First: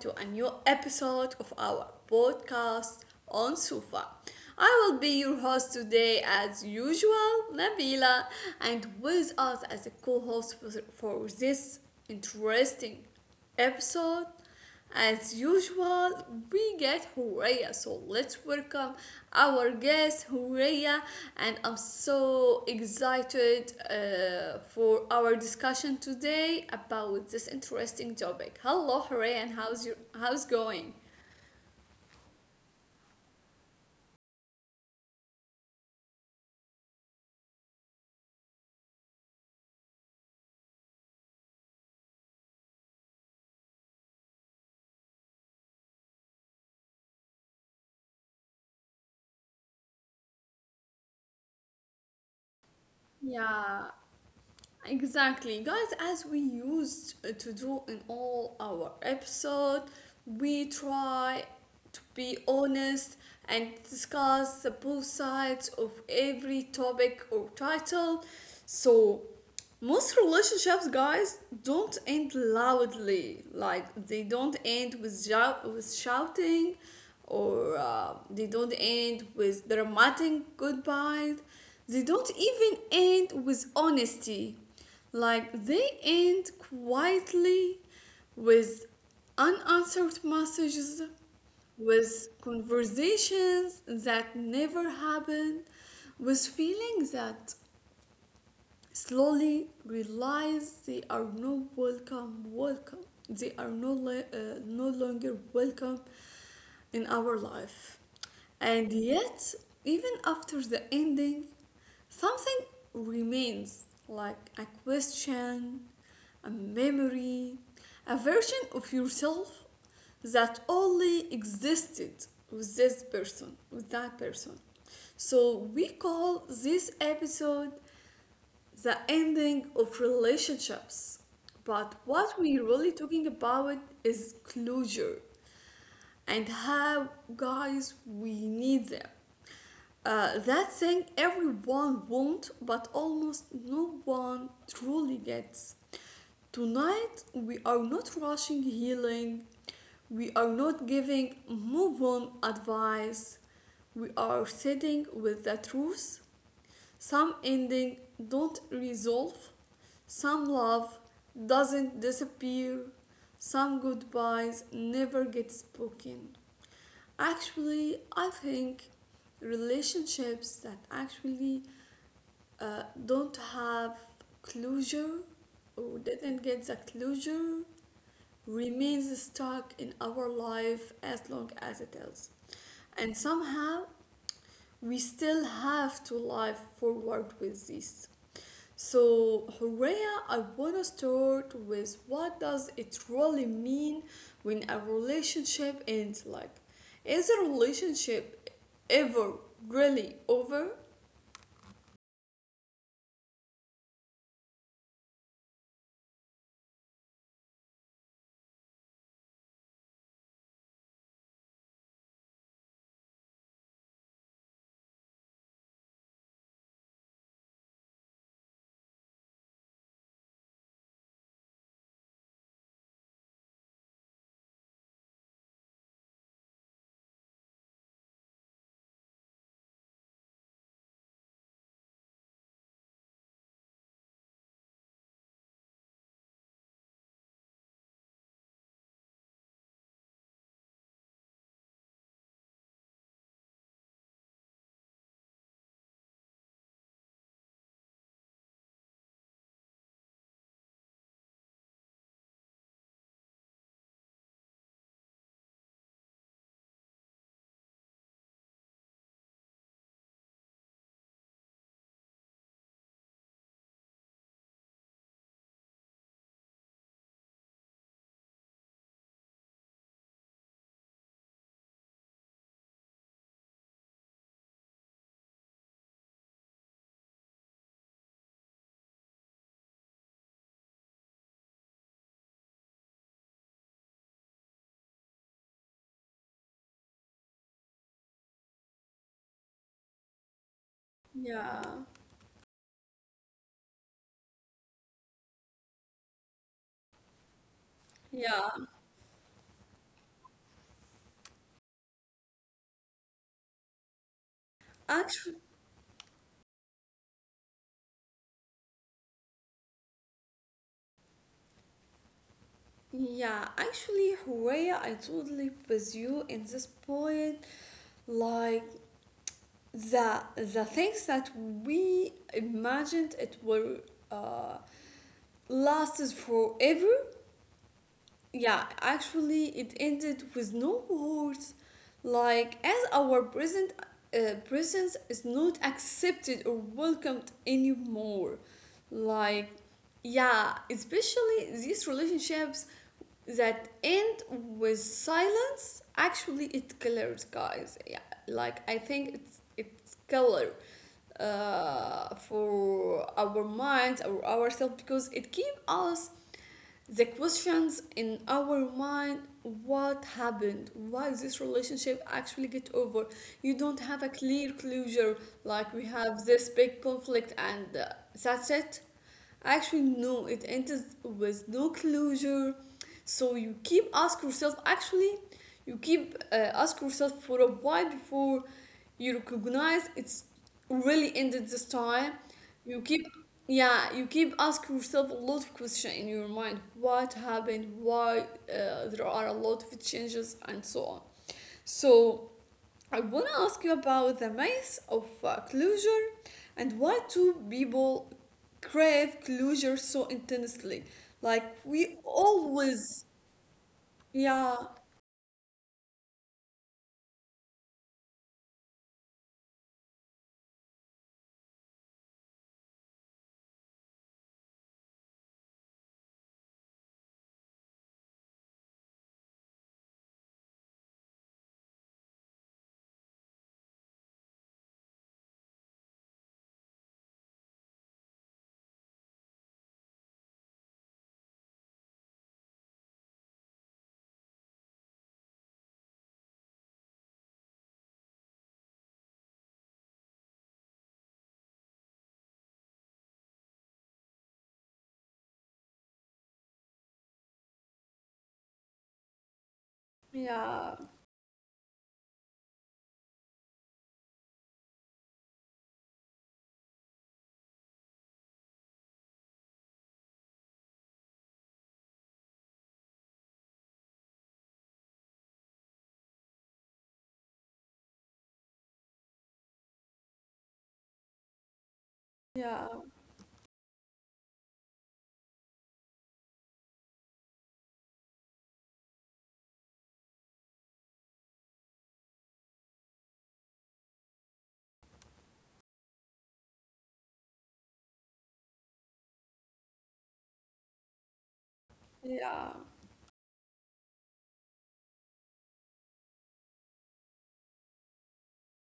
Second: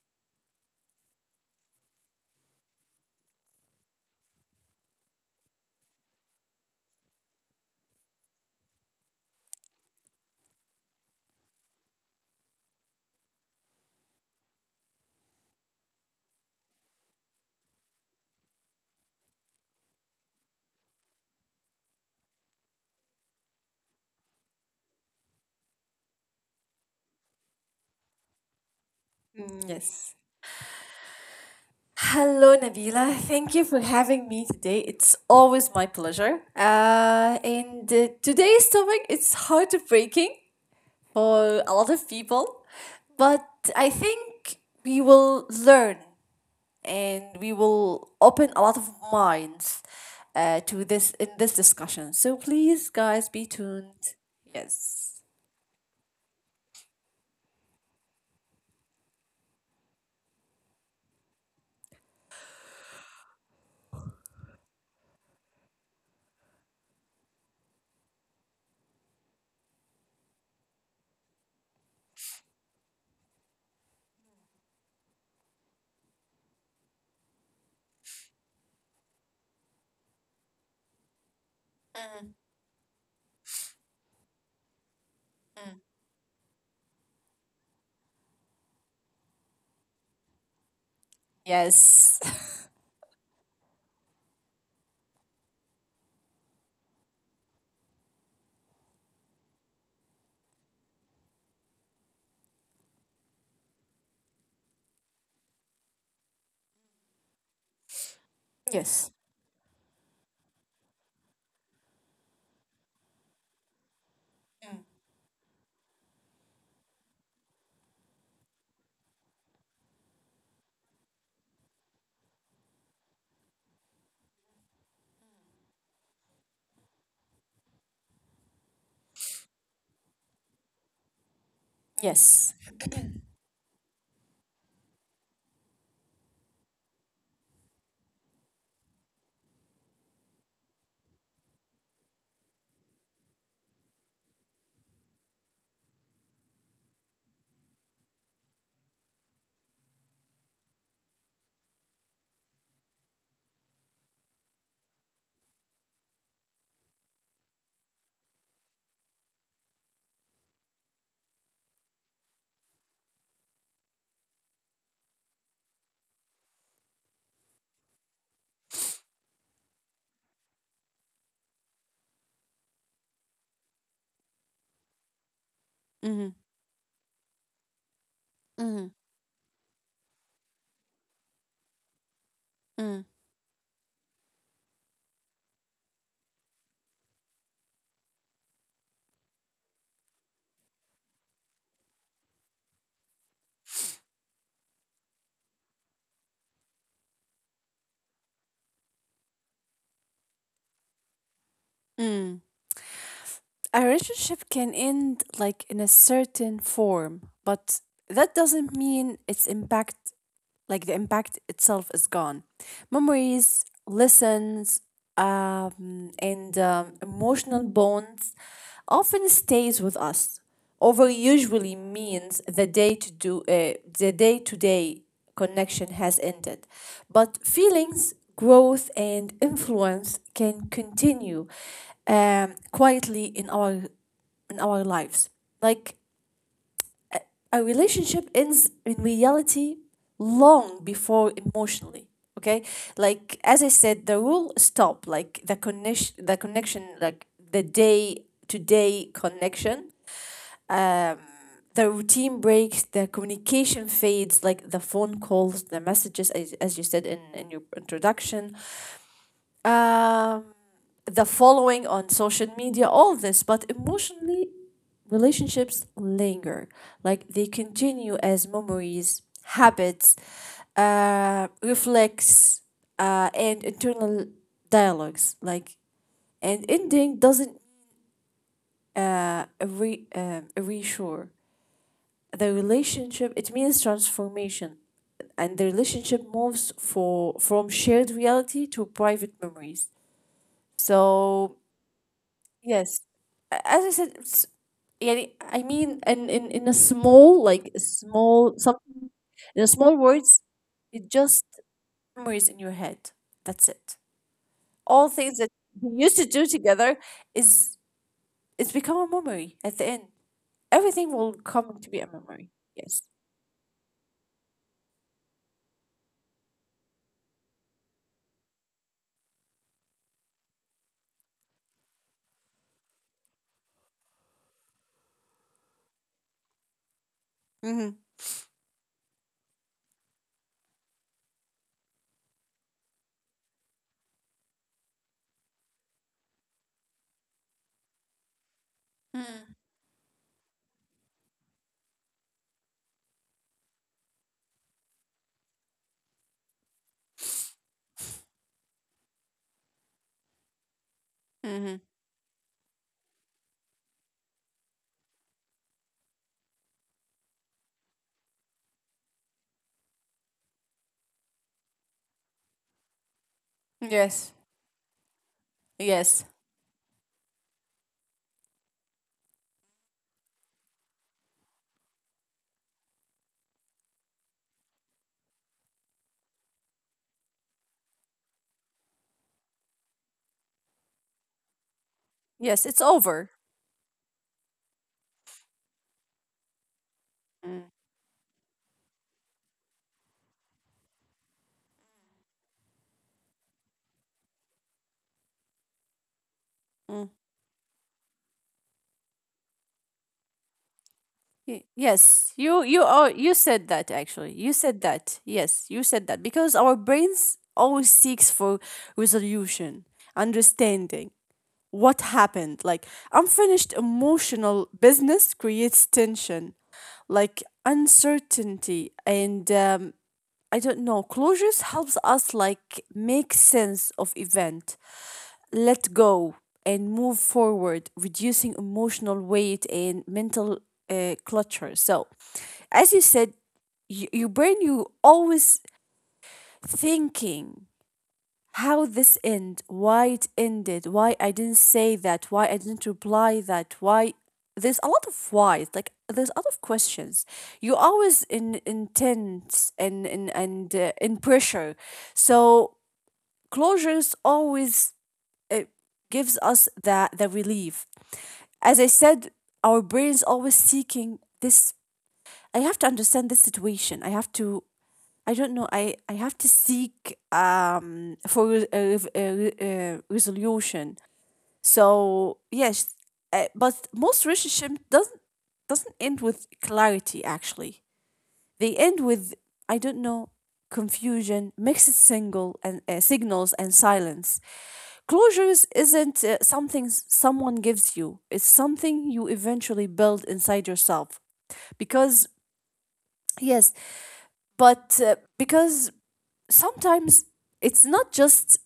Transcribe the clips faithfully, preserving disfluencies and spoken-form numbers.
to a new episode of our podcast on Sufa. I will be your host today, as usual, Nabila, and with us as a co host for this interesting episode as usual, we get Horea, so let's welcome our guest Horea, and I'm so excited uh, for our discussion today about this interesting topic. Hello, Horea, and how's Yes. your how's going? Hello, Nabila. Thank you for having me today. It's always my pleasure. Uh, and uh, today's topic is heartbreaking for a lot of people, but I think we will learn and we will open a lot of minds uh, to this in this discussion. So please, guys, be Yeah, tuned. Yes. exactly, guys, as we used to do in all our episode, we try to be honest and discuss the both sides of every topic or title. So, most relationships, guys, don't end loudly. Like they don't end with shout- with shouting, or uh, they don't end with dramatic goodbyes, they don't even end with honesty. Like they end quietly with unanswered messages, Yes. with conversations that never happened, with feeling that slowly realize they are no welcome welcome they are no, le- uh, no longer welcome in our life, and Yes. yet even after the ending something remains, like a question, a memory, a version of yourself that only existed with this person, with that person. So we call this episode the ending of relationships. But what Yes. we're really talking about is closure and how, guys, we need them. Uh, that thing everyone wants, but almost no one truly gets. Tonight, we are not rushing healing, we are not giving move on advice, we are sitting with the truth. Some ending don't resolve, some love doesn't disappear, some goodbyes never get spoken. Actually, I think relationships that actually uh, don't have closure or Mm-hmm. didn't get the closure Mm-hmm. remains stuck in our life as long as it is, Mm-hmm. and somehow we still have to live forward with this. So, Horea, I want to start with what does it really mean when a relationship ends? Like, is a relationship ever really over? Mm. A relationship can end, like, in a certain form, but that doesn't mean its impact, like, the impact itself is gone. Memories, lessons, um, and um, emotional bonds often stays with us. Over usually means the day to do uh, the day to day connection has ended, but feelings, growth, and influence can continue, um, quietly in our in our lives. Like, a relationship ends in reality long before emotionally. Okay, like, as I said, the rule stop. Like, the connection the connection like the day to day connection. um the routine breaks, the communication fades, like the phone calls, the messages, as, as you said in, in your introduction. um, the following on social media, all this. But emotionally, relationships linger. Like, they continue as memories, habits, uh, reflex, uh, and internal dialogues. Like, and ending doesn't uh, re- um reassure the relationship. It means transformation. And the relationship moves for from shared reality to private memories. So. Yeah, Yes. A- As I said, s- يعني I mean, in in in a small like a small yeah. some in a small words, it just memories in your head. That's it. All things that Actually, you used to do together is it's become a memory at the end. Everything will come to be a memory. Yes. yeah, actually, Horea, I totally with you in this point. Like the the things that we imagined it were uh, lasted forever. Mm-hmm. Yeah, actually, it ended with no words. Like, as our present uh, presence is not accepted or welcomed anymore. Like, yeah, especially these relationships that end with silence. Actually, it colors, guys. Yeah, like I think it's it's color Mm-hmm. uh, for our minds or ourselves because it keeps us the questions in our mind. What happened? Why this relationship actually get over? You don't have a Yes. clear closure, like we Yes. have this big conflict and uh, that's it. Actually, no, it ends with no closure, so you keep ask yourself. Actually, you keep uh, ask yourself for a while before you recognize it's really ended this time. Yes. It's You keep, over. yeah, you keep ask yourself a lot of question in your mind. What Mm-hmm. happened? Why? Uh, there are a lot of changes and so on. So I want to ask you about the myth of uh, closure, and why do people crave closure so intensely? Like Y- we Yes, you you always, are you said that actually. You yeah, said that. Yes, you said that because our brains always seeks for resolution, understanding what happened. Like, unfinished emotional business creates tension, like uncertainty and, um, I don't know. Closures helps us like make sense of event, let go, and move forward, reducing emotional weight and mental uh, clutter. So, as you said, y- your brain, you always thinking how this end, why it ended, why I didn't say that, why I didn't reply that, why. There's a lot of whys, like there's a lot of questions. You're always in intense and and and yeah, uh, in pressure, so closure is always, it gives us that the relief. As I said, our brains always seeking this. I have to understand this situation. I have to, I don't know, i i have to seek, um for re- a, re- a, re- a resolution. So yeah, yes, uh, but most relationship doesn't doesn't end with clarity actually. They end with, I don't know, confusion, mixed single and uh, signals and silence. Closures isn't uh, something s- someone gives you. It's something you eventually build inside yourself. Because yeah, yes, but, uh, because sometimes it's not just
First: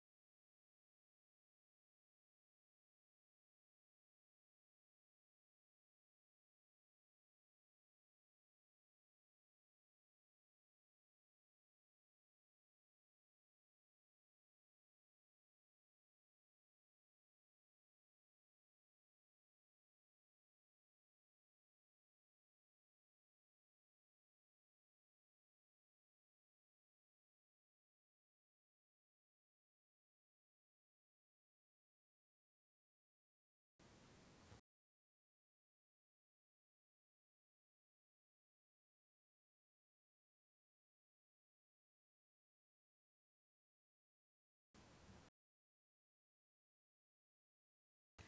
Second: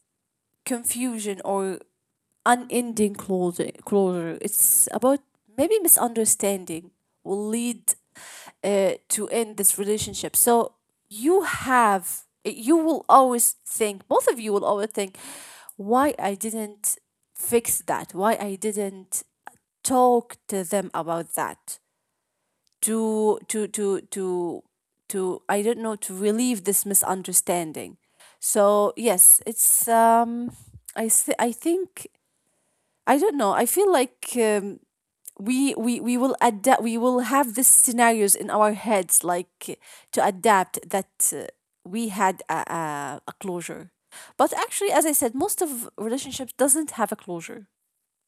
confusion or unending closure. closure. It's about, maybe, misunderstanding will lead uh, to end this relationship. So you have, you will always think, both of you will always think, why I didn't fix that? Why I didn't talk to them about that? To to to to to I don't know, to relieve this misunderstanding. So yes, it's, um I th- I think, I don't know. I feel like, um, we we we will adapt. We will have these scenarios in our heads, like to adapt that, uh, we had a, a, a closure. But actually, as I said, most of relationships doesn't have a closure.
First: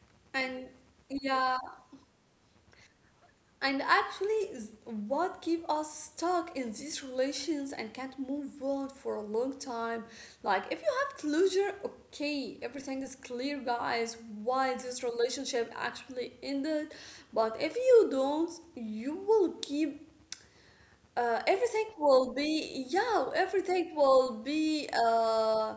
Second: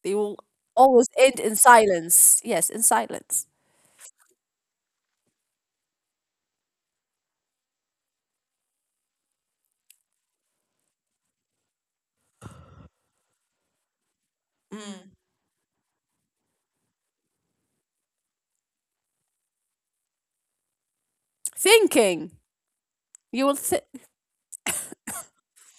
They will and always end in yeah, silence. Yes, in silence. and actually, is what keep us stuck in these relations and can't move on for a long time? Like, if you have closure, okay, everything is clear, guys, why this relationship actually ended. But if you don't, you will keep uh, everything Thinking. will be, yeah, You will. Th- everything will be uh.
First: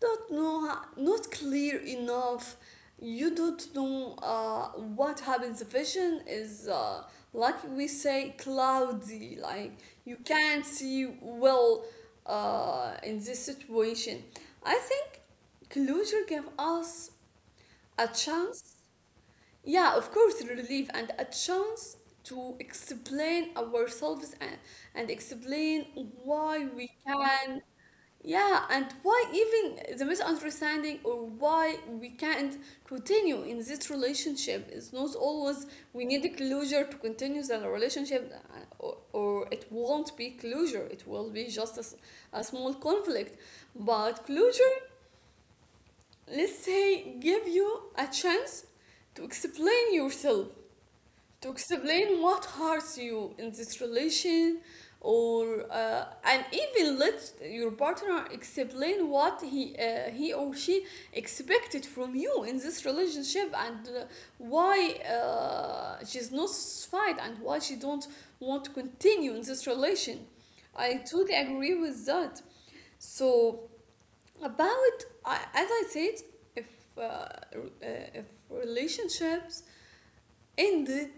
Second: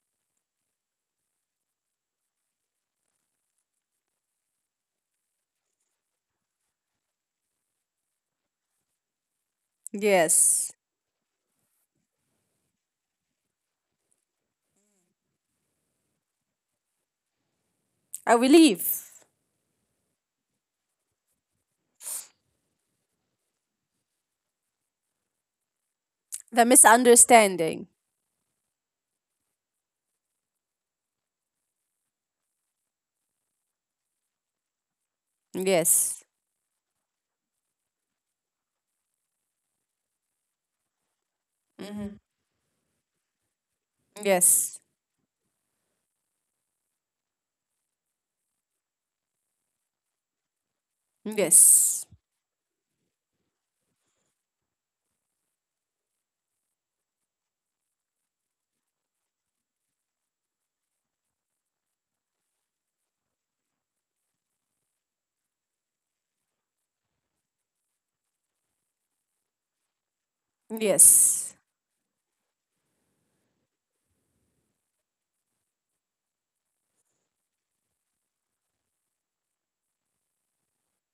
Don't know, not clear enough. You don't know uh, what happens. The vision is uh, like we say, cloudy, like you can't Yes. see well uh, in this situation. I think closure gave us a A chance, relief. yeah, of course, relief and a chance to explain ourselves, and, and explain why The we can, misunderstanding. yeah, and why even the misunderstanding or why we can't continue in this relationship is not always we Yes. need a closure to continue the relationship, uh, or, or it won't be closure, it will be just a, s- Hmm. a small conflict. But closure, Yes. let's say, give you a chance to explain yourself, to Yes. explain what hurts you in this relation or uh, and even let your partner explain what he uh, he or she expected from you in this relationship, and uh, why uh, she's not satisfied and why she don't want to continue in this relation. I totally Yes. agree with that. So about, I as I said, if uh, re- uh, if relationships ended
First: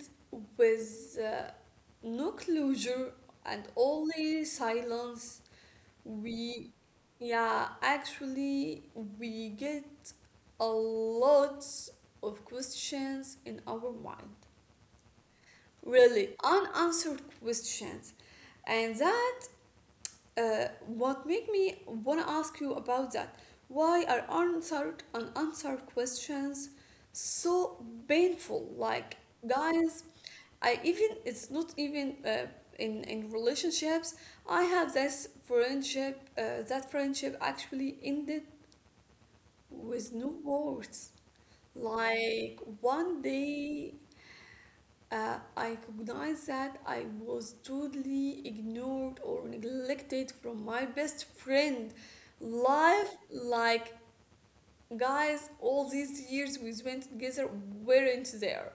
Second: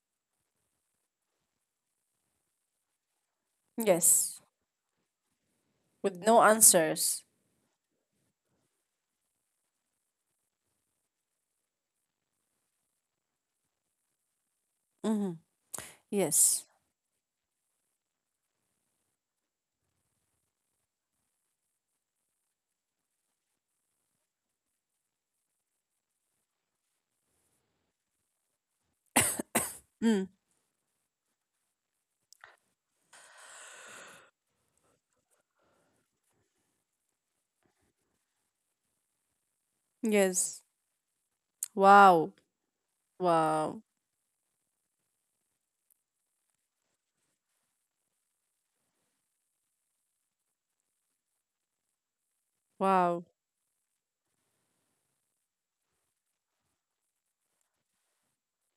with uh, no closure and Yes, only silence. with no We, answers. yeah, actually, we get a lot of questions in our mind, Mm-hmm. really Yes. unanswered questions, and that uh, what make me wanna ask you about that. Why are answered unanswered questions so painful? Like, guys, Mm. I even it's not even uh, in in relationships. I have this friendship. Uh, that friendship actually ended with no Yes. words. Wow. Like one Wow. day, uh, I recognized that I was totally ignored or neglected from my best friend. Life Wow. like, guys, all these years we spent together weren't there.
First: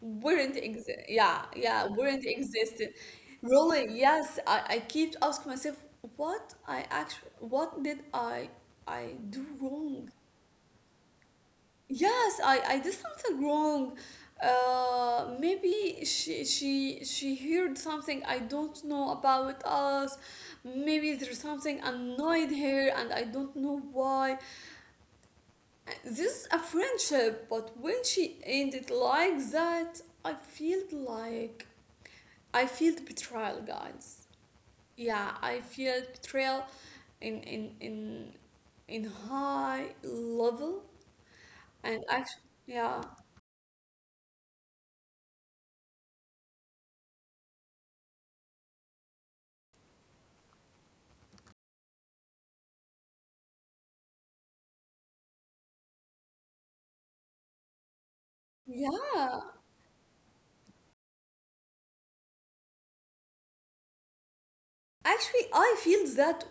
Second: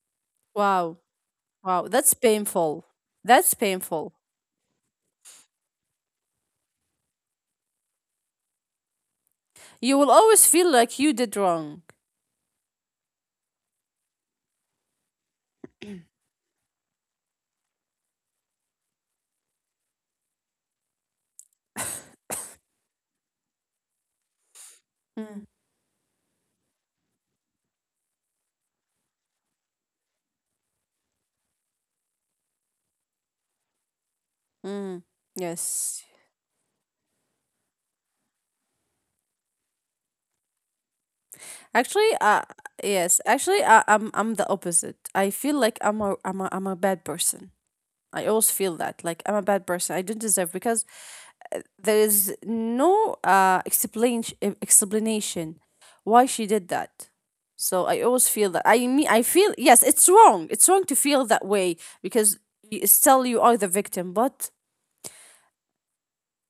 Weren't Wow. exist. Yeah, yeah, Wow. That's weren't painful. existed. That's Really, painful. yes, I, I keep asking myself, what I actually, what did I, I do You will wrong? always feel like you did wrong. Yes, I, I did something wrong. Uh, maybe she she she heard something I don't know about us. Maybe there's something annoyed her and I don't know why. Mm. This is a friendship, but when she ended like that, I felt like I felt betrayal, guys. Mm. Yeah, I Yes. feel betrayal in in in in high level, and Actually, uh, actually, yeah, yes. Actually, I, I'm I'm the opposite. I feel like I'm a I'm a I'm a bad person. I always feel that, like, I'm a bad person. I don't deserve, because there is no uh, explain eh, explanation why she did that. So I always feel that, I mean, I yeah. feel, yes, it's wrong it's wrong to feel that way, because y- still you are the victim, but. Actually, I feel that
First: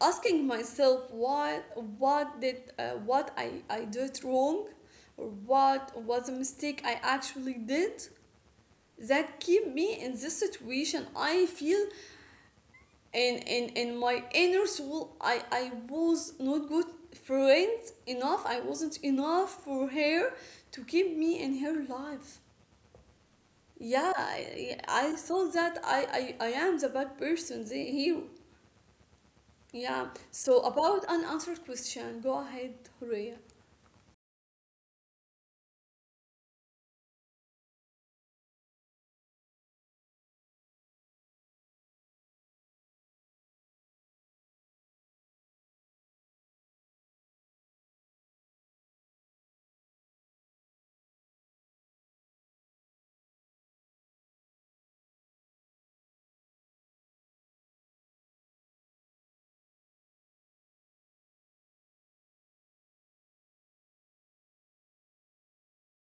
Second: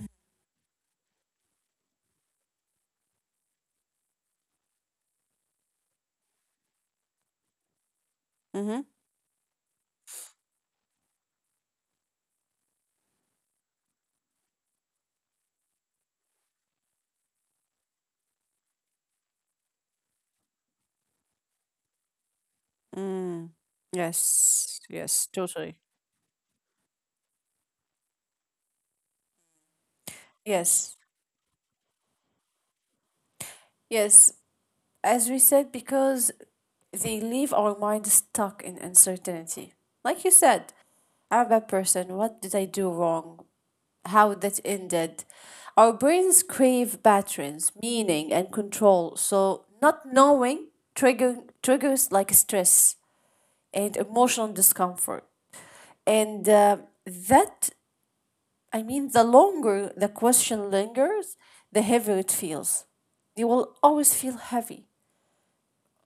asking myself what what did uh, what I I did wrong, or what was a mistake I actually did, Mm-hmm. that keep me in this situation. I feel in in in my inner soul i i was not good friend enough. I wasn't enough for her to keep me in her life. Mm. Yeah, i, Yes, I yes, thought that totally. I, I I am the bad person they, here. Yeah, so Yes, about unanswered question, go ahead Horea. yes. As we said, because they leave our mind stuck in uncertainty. Like you said, I'm a bad person. What did I do wrong? How that ended. Our brains crave patterns, meaning, and control. So, not knowing trigger, triggers like stress and emotional discomfort. And, uh, that, I mean, the longer the question lingers, the heavier it feels. You will always feel heavy,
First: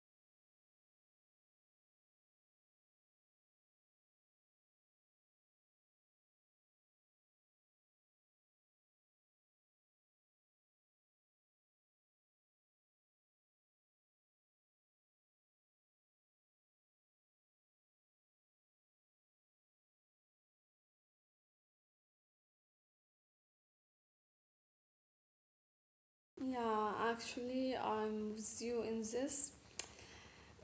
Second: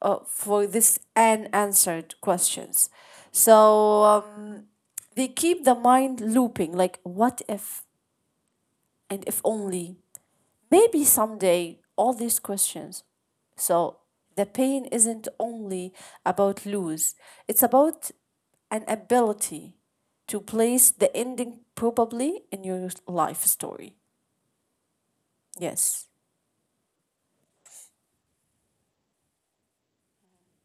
uh, for this unanswered questions. So, um, they keep the mind looping, like, what if, and if only, maybe someday, all these questions. So, the pain isn't only about lose, it's about an ability to place the ending probably in your life story. Yes. Yeah, actually I'm with you in this.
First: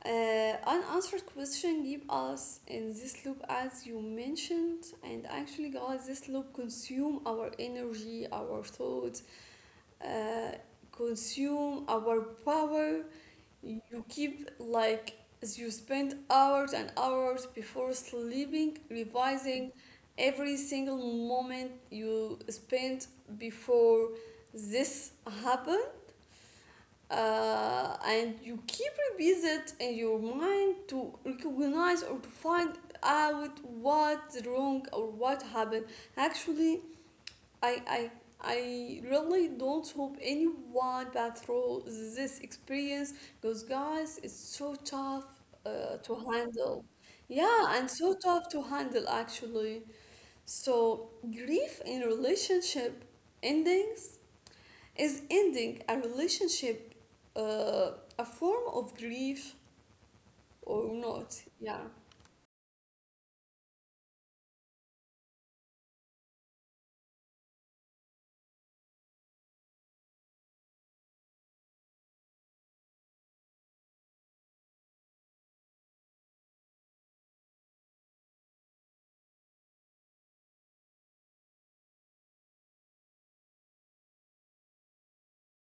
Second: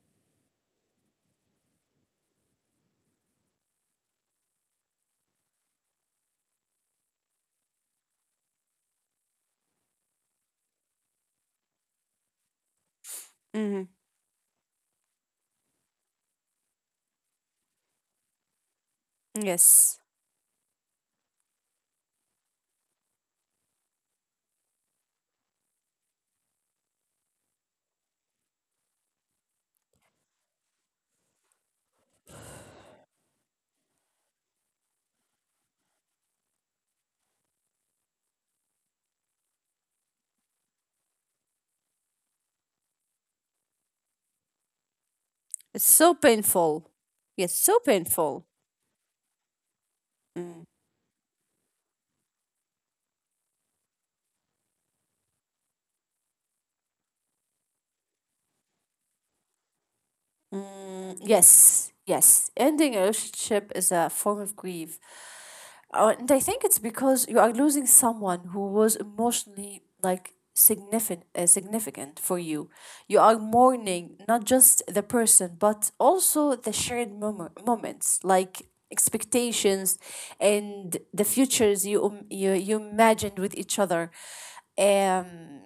Uh, unanswered question keep us in this loop as you mentioned, and actually guys this loop consume our energy, our thoughts, uh, consume our power. Mm-hmm. You keep like you spend hours and hours before sleeping revising Yes. every single moment you spent before this happened, uh, and you keep revisit in your mind to recognize or to find out what's wrong or what happened. Actually, i i I really don't hope anyone passed through this experience, because guys it's so tough It's uh, to so handle, painful. Yes, yeah, so and so tough painful. to handle actually. So grief in relationship endings, is ending a relationship uh, a form of grief or Mm, not? Yeah. yes, yes. Ending a relationship is a form of grief. Uh, and I think it's because you are losing someone who was emotionally, like, significant uh, significant for you. You are mourning not just the person, but also the shared mom- moments, like expectations and the futures you, um, you, you imagined with each other. Um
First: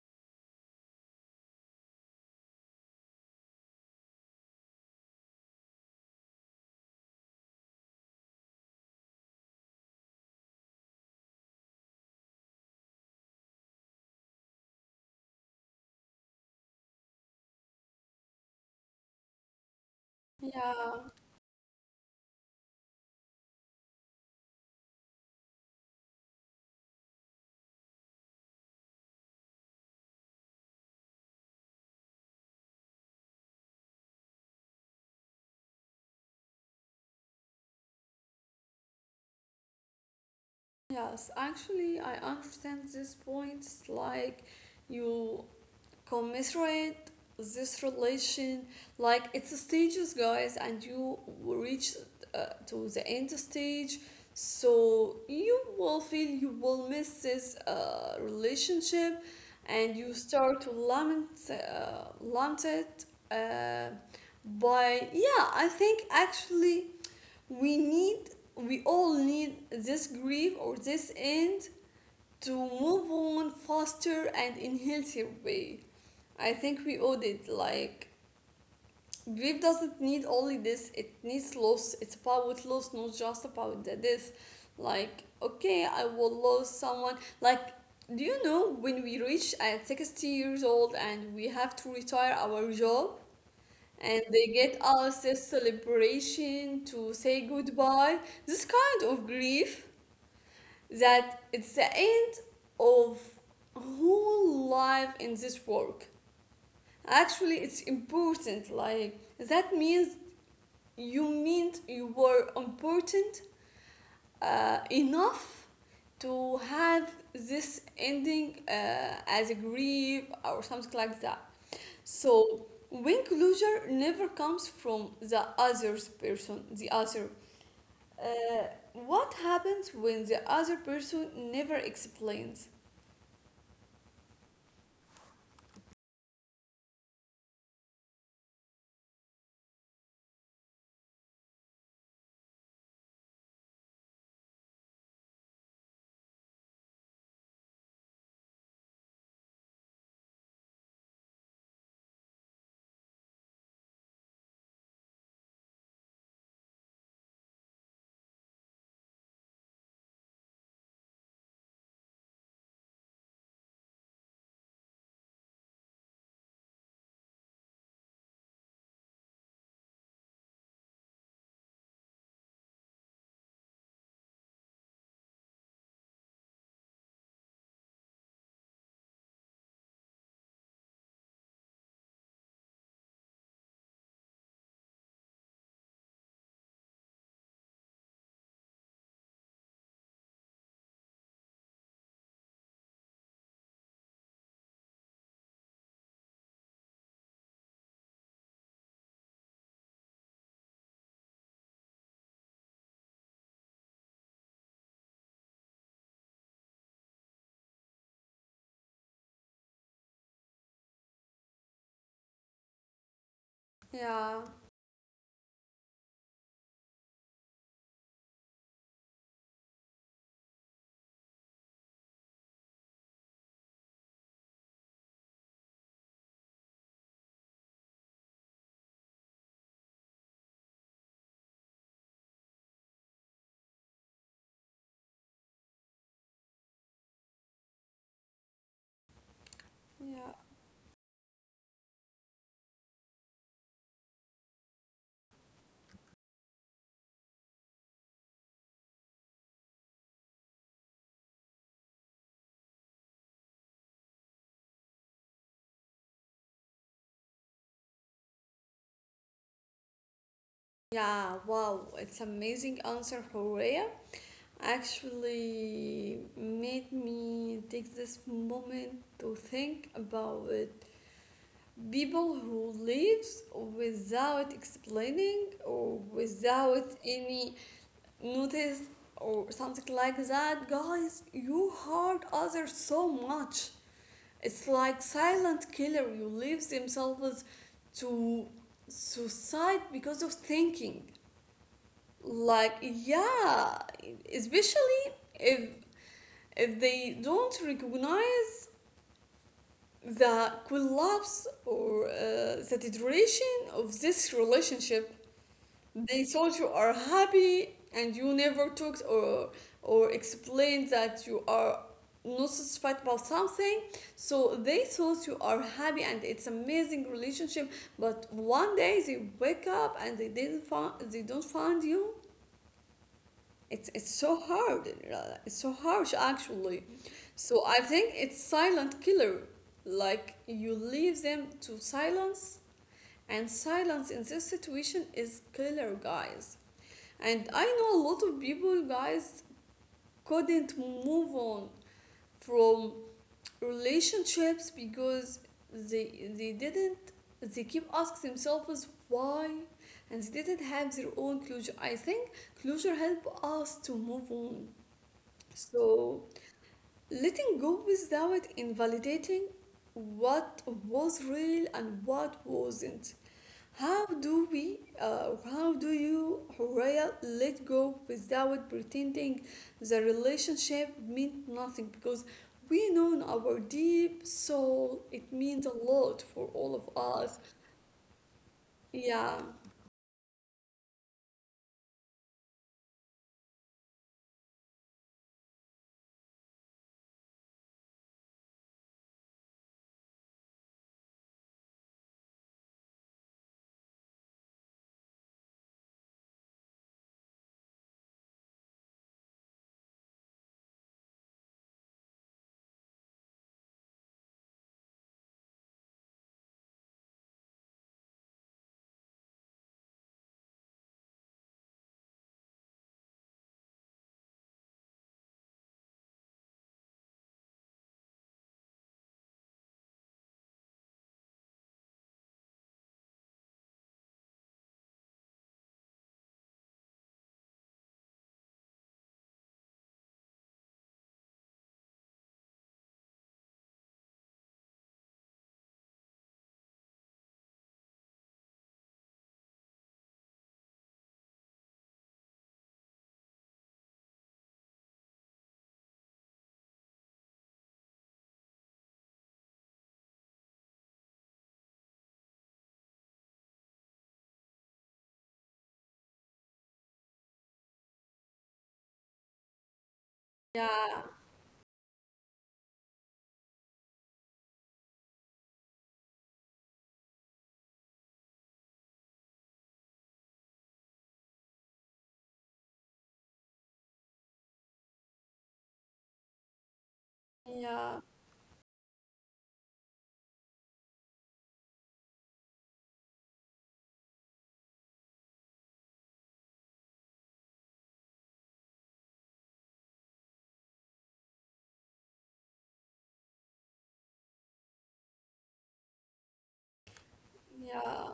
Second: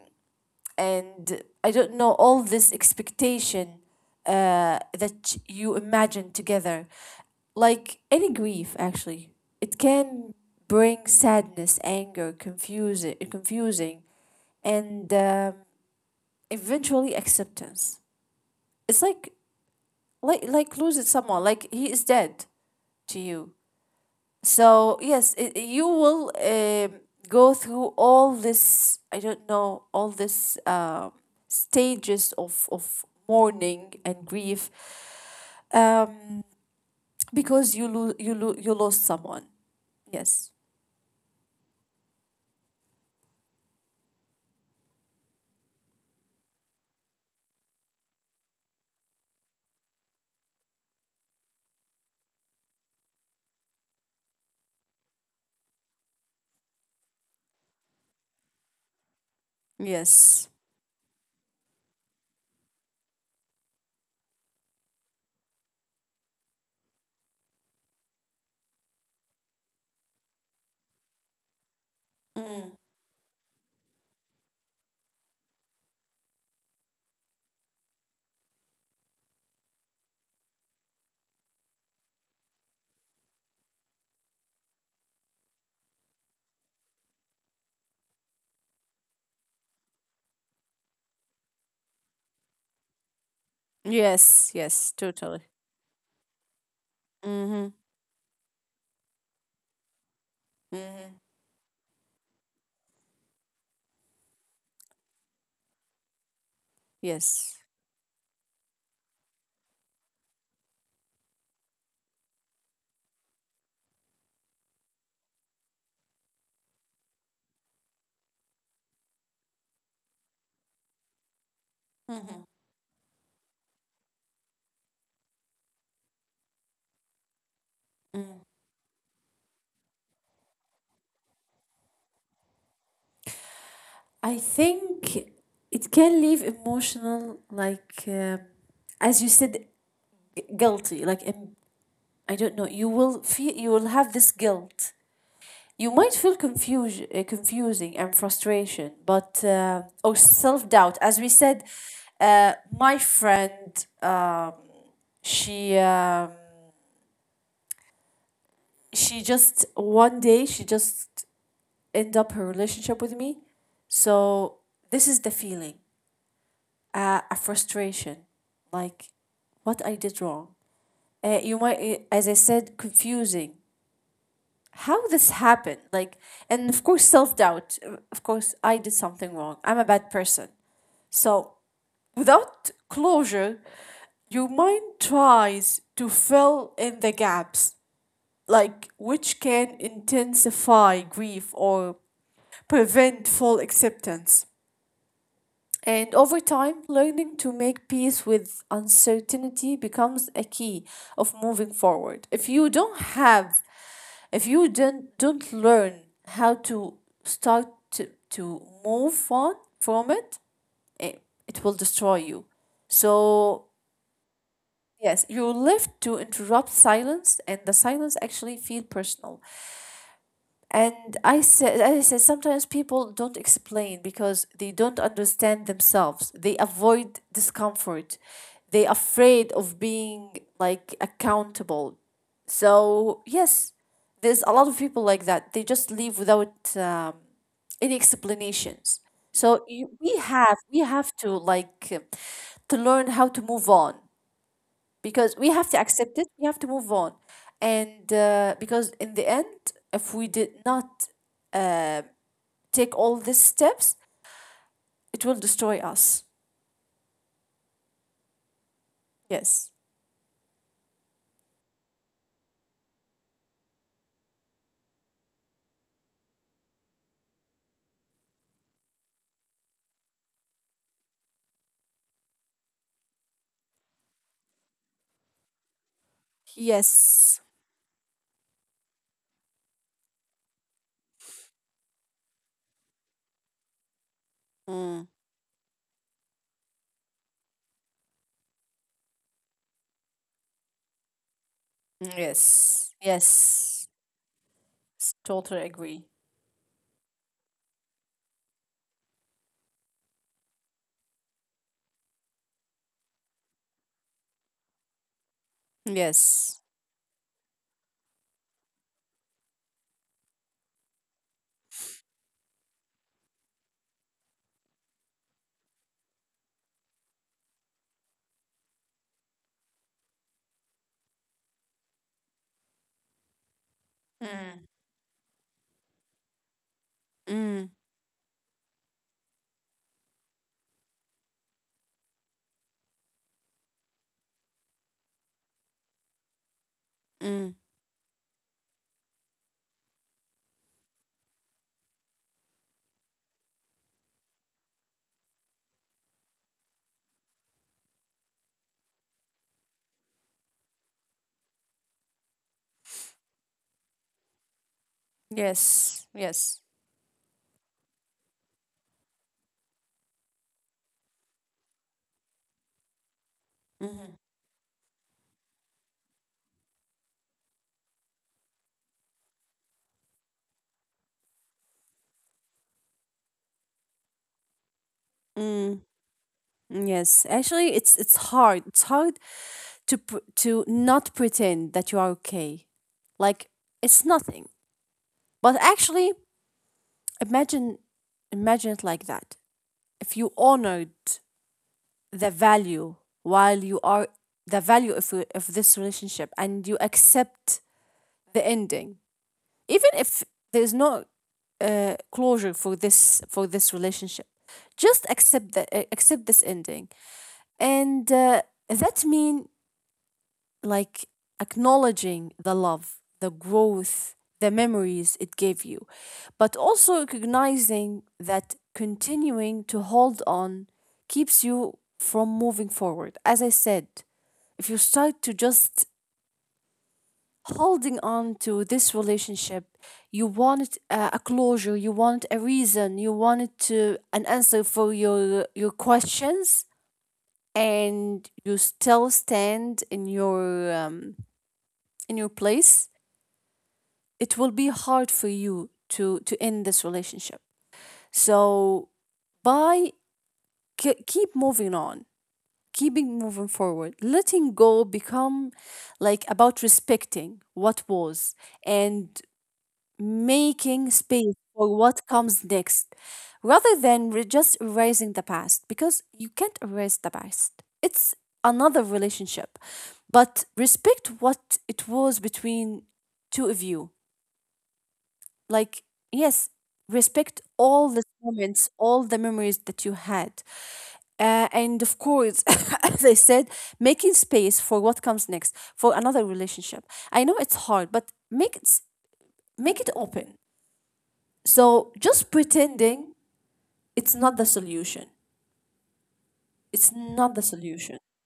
and I don't know, all this expectation uh, that you imagine together. Like any grief, actually, it can bring sadness, anger, confusing, confusing, and, um, eventually, acceptance. It's like like like losing Yeah. someone. Like, he is dead to you, so yes, it, you will, um, go through all this, I don't know, all this, um stages of of mourning and grief, um, because you lo- you lo- you lost someone. Yes. Yes, actually, I understand this point. Like, you commiserate this relation, like, it's stages, guys, and you reach uh, to the end stage. So, you will feel you will miss this uh, relationship, and you Yes. start to lament, uh, lament it. Uh, by, yeah, I think actually we need we all need this grief or this end to Mm. move on faster and in healthier way. I think we owed it. Like grief doesn't need only this, it needs loss. It's about loss, not just about the death. Like okay, I will lose someone. Like, do you know when we reach at sixty years old and we have to retire our job and Yes. they Yes. get Totally. us this celebration to say Mm-hmm. goodbye. This kind of grief Mm-hmm. that it's the end of whole life in this work. Yes. Actually, it's important. Like that means you meant you were important uh, enough to have this ending uh, as a grief or something like that. Mm-hmm. So when closure never comes from the other person, the other, uh, what happens when the other person never explains? I think it can leave emotional, like, um as you said, g- guilty, like, em- I don't know. You will feel you will have this guilt. You might feel confusion, uh, confusing and frustration, but uh, or self doubt. As we said, uh, my friend, um, she um, she just one day she just end up her relationship with me. So this is the feeling, uh, a frustration, like, what I did wrong. Uh, you might, uh, as I said, confusing how this happened, like, and of course self-doubt. Uh, of course I did something wrong, I'm a bad person. So, without closure, your mind tries to fill in the gaps, like, which can intensify grief or prevent full acceptance. And over time, learning to make peace with uncertainty becomes a key of moving forward. If you don't have, if you don't, don't learn how to start to, to move on from it, it, it will destroy you. So, Yeah, yes, you're left to interrupt silence, and the silence actually feel personal. And, I said, I said, sometimes people don't explain because they don't understand themselves. They avoid discomfort. They afraid of being, like, accountable. So yes, there's a lot of people like that. They just leave without, um, any explanations. So, you, we yeah, have we have to, like, uh, to learn how to move on, because we have to accept it. We have to move on, and, uh, because in the end, if we did not uh, take all these steps, it will destroy us. Yes. yeah. Wow, it's amazing answer, Horea. Actually, made me take this moment to think about it. People who leaves without explaining or without Yes. any notice or something like that, guys, you hurt others so much. It's Mm. like silent killer who leaves themselves to suicide because of thinking, Yes. like, Yes. yeah, S- especially Totally if agree. if they don't recognize the collapse or uh, the deterioration of this relationship. They Yes. thought you are happy and you never talked or or explained that you are not satisfied about something. So they thought you are happy and it's amazing relationship. But one day they wake up and they didn't find they don't find you. It's it's so Mm. hard. uh, It's so harsh actually. Mm. So I think it's silent killer. Like you leave them to silence, and silence in this situation is killer, guys. Mm. And I know a lot of people, guys, couldn't move on from relationships because they they didn't, they keep asking themselves why, and they didn't have their own closure. I think closure help us to move on. Yes. So Yes. letting go without invalidating what was real and what wasn't. How Mhm. Do we, uh, how do you, Horea, let go without pretending the relationship meant nothing? Because we know in our deep soul it means a lot for all of Yes. us. Actually, it's it's hard. It's hard Yeah, to pr- to not pretend that you are okay. Like, it's nothing. But actually, imagine imagine it like that. If you honored the value while you are the value of, of this relationship, and you accept the ending, even if there's no uh, closure for this for this relationship, just accept the uh, accept this ending, and, uh, that mean, like, acknowledging the love, the growth, the memories it gave you, but also recognizing that continuing to hold on keeps you from moving forward. As I said, if you start to just holding on to this relationship, you want, uh, a closure, you want a reason, you want to an answer for your your questions, and you still stand in your, um, in your place, it will be hard for you to to end this relationship. So, by ke- keep moving on, keeping moving forward, letting go become like about respecting what was, and making yeah, space for what comes next, rather than re- just erasing the past, because you can't erase the past, it's another relationship, but respect what it was between two of you. Like, yes, respect all the yeah, moments, all the memories that you had. Uh, and of course, as I said, making space for what comes next, for another relationship. I know it's hard, but make it s- make it open. So just pretending, it's not the solution, it's not the solution. yeah.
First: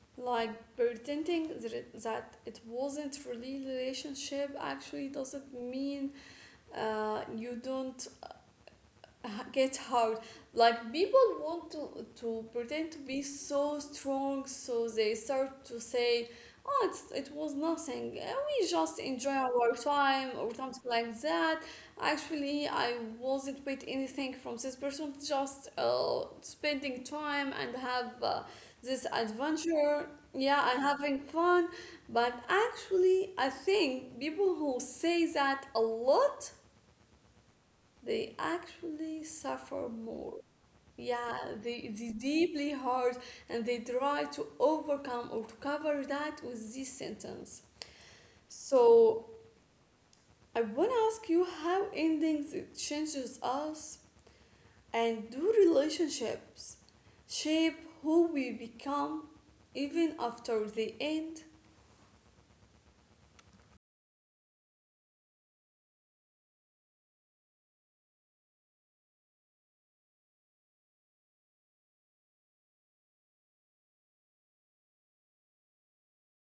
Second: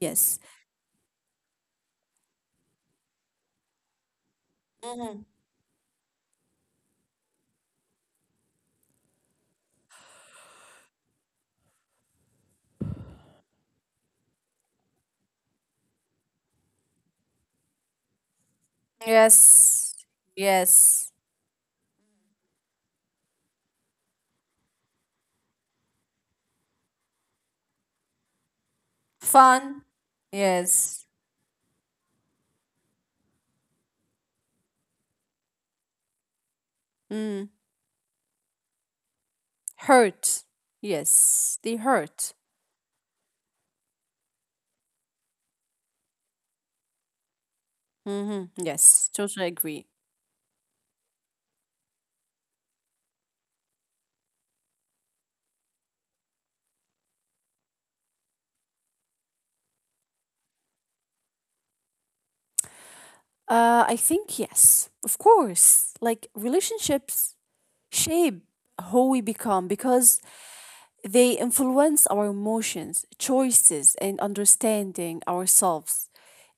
Yes. Like pretending that it, that it wasn't really relationship actually doesn't mean uh, you don't uh, get hard. Like people want to to pretend to be so strong, so they start to say, "Oh, it's, it was nothing. Uh, We just enjoy our Yes. time or something Yes. like that." Actually, I wasn't with anything from this person. Just uh, spending time and have uh, this Fun. adventure. Yeah, and Yes. having fun. But actually, I think people who say that a lot Mm. they actually suffer more. Hurt. Yeah, Yes, they they, they hurt. deeply hurt and they try to overcome or to cover that with this sentence. Hmm. Yes, So totally agree. I want to ask you how endings changes us and do relationships shape who we become even after they end? Uh, I think, yes, of course. Like relationships shape who we become because they influence our emotions, choices, and understanding ourselves,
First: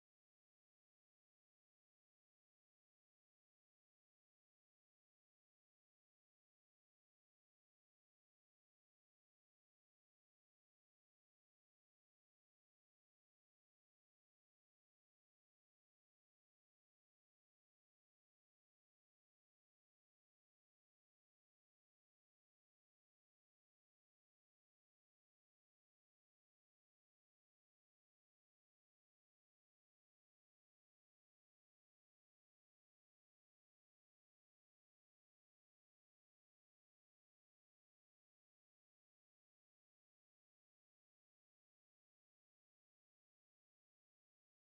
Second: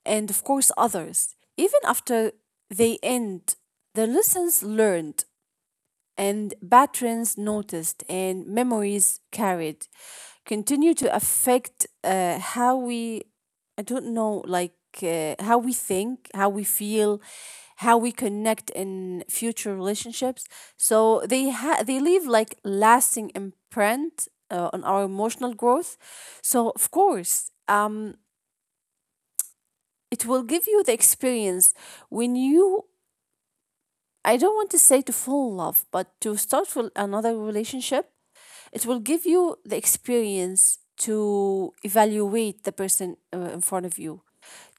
and of course others. Even after they end, the lessons learned and patterns noticed and memories carried continue to affect uh, how we, I don't know, like uh, how we think, how we feel, how we connect in future relationships. So they ha- they leave like lasting imprint uh, on our emotional growth. So of course, um, it will give you the experience when you. I don't want to say to fall in love, but to start with another relationship. It will give you the experience to evaluate the person uh, in front of you,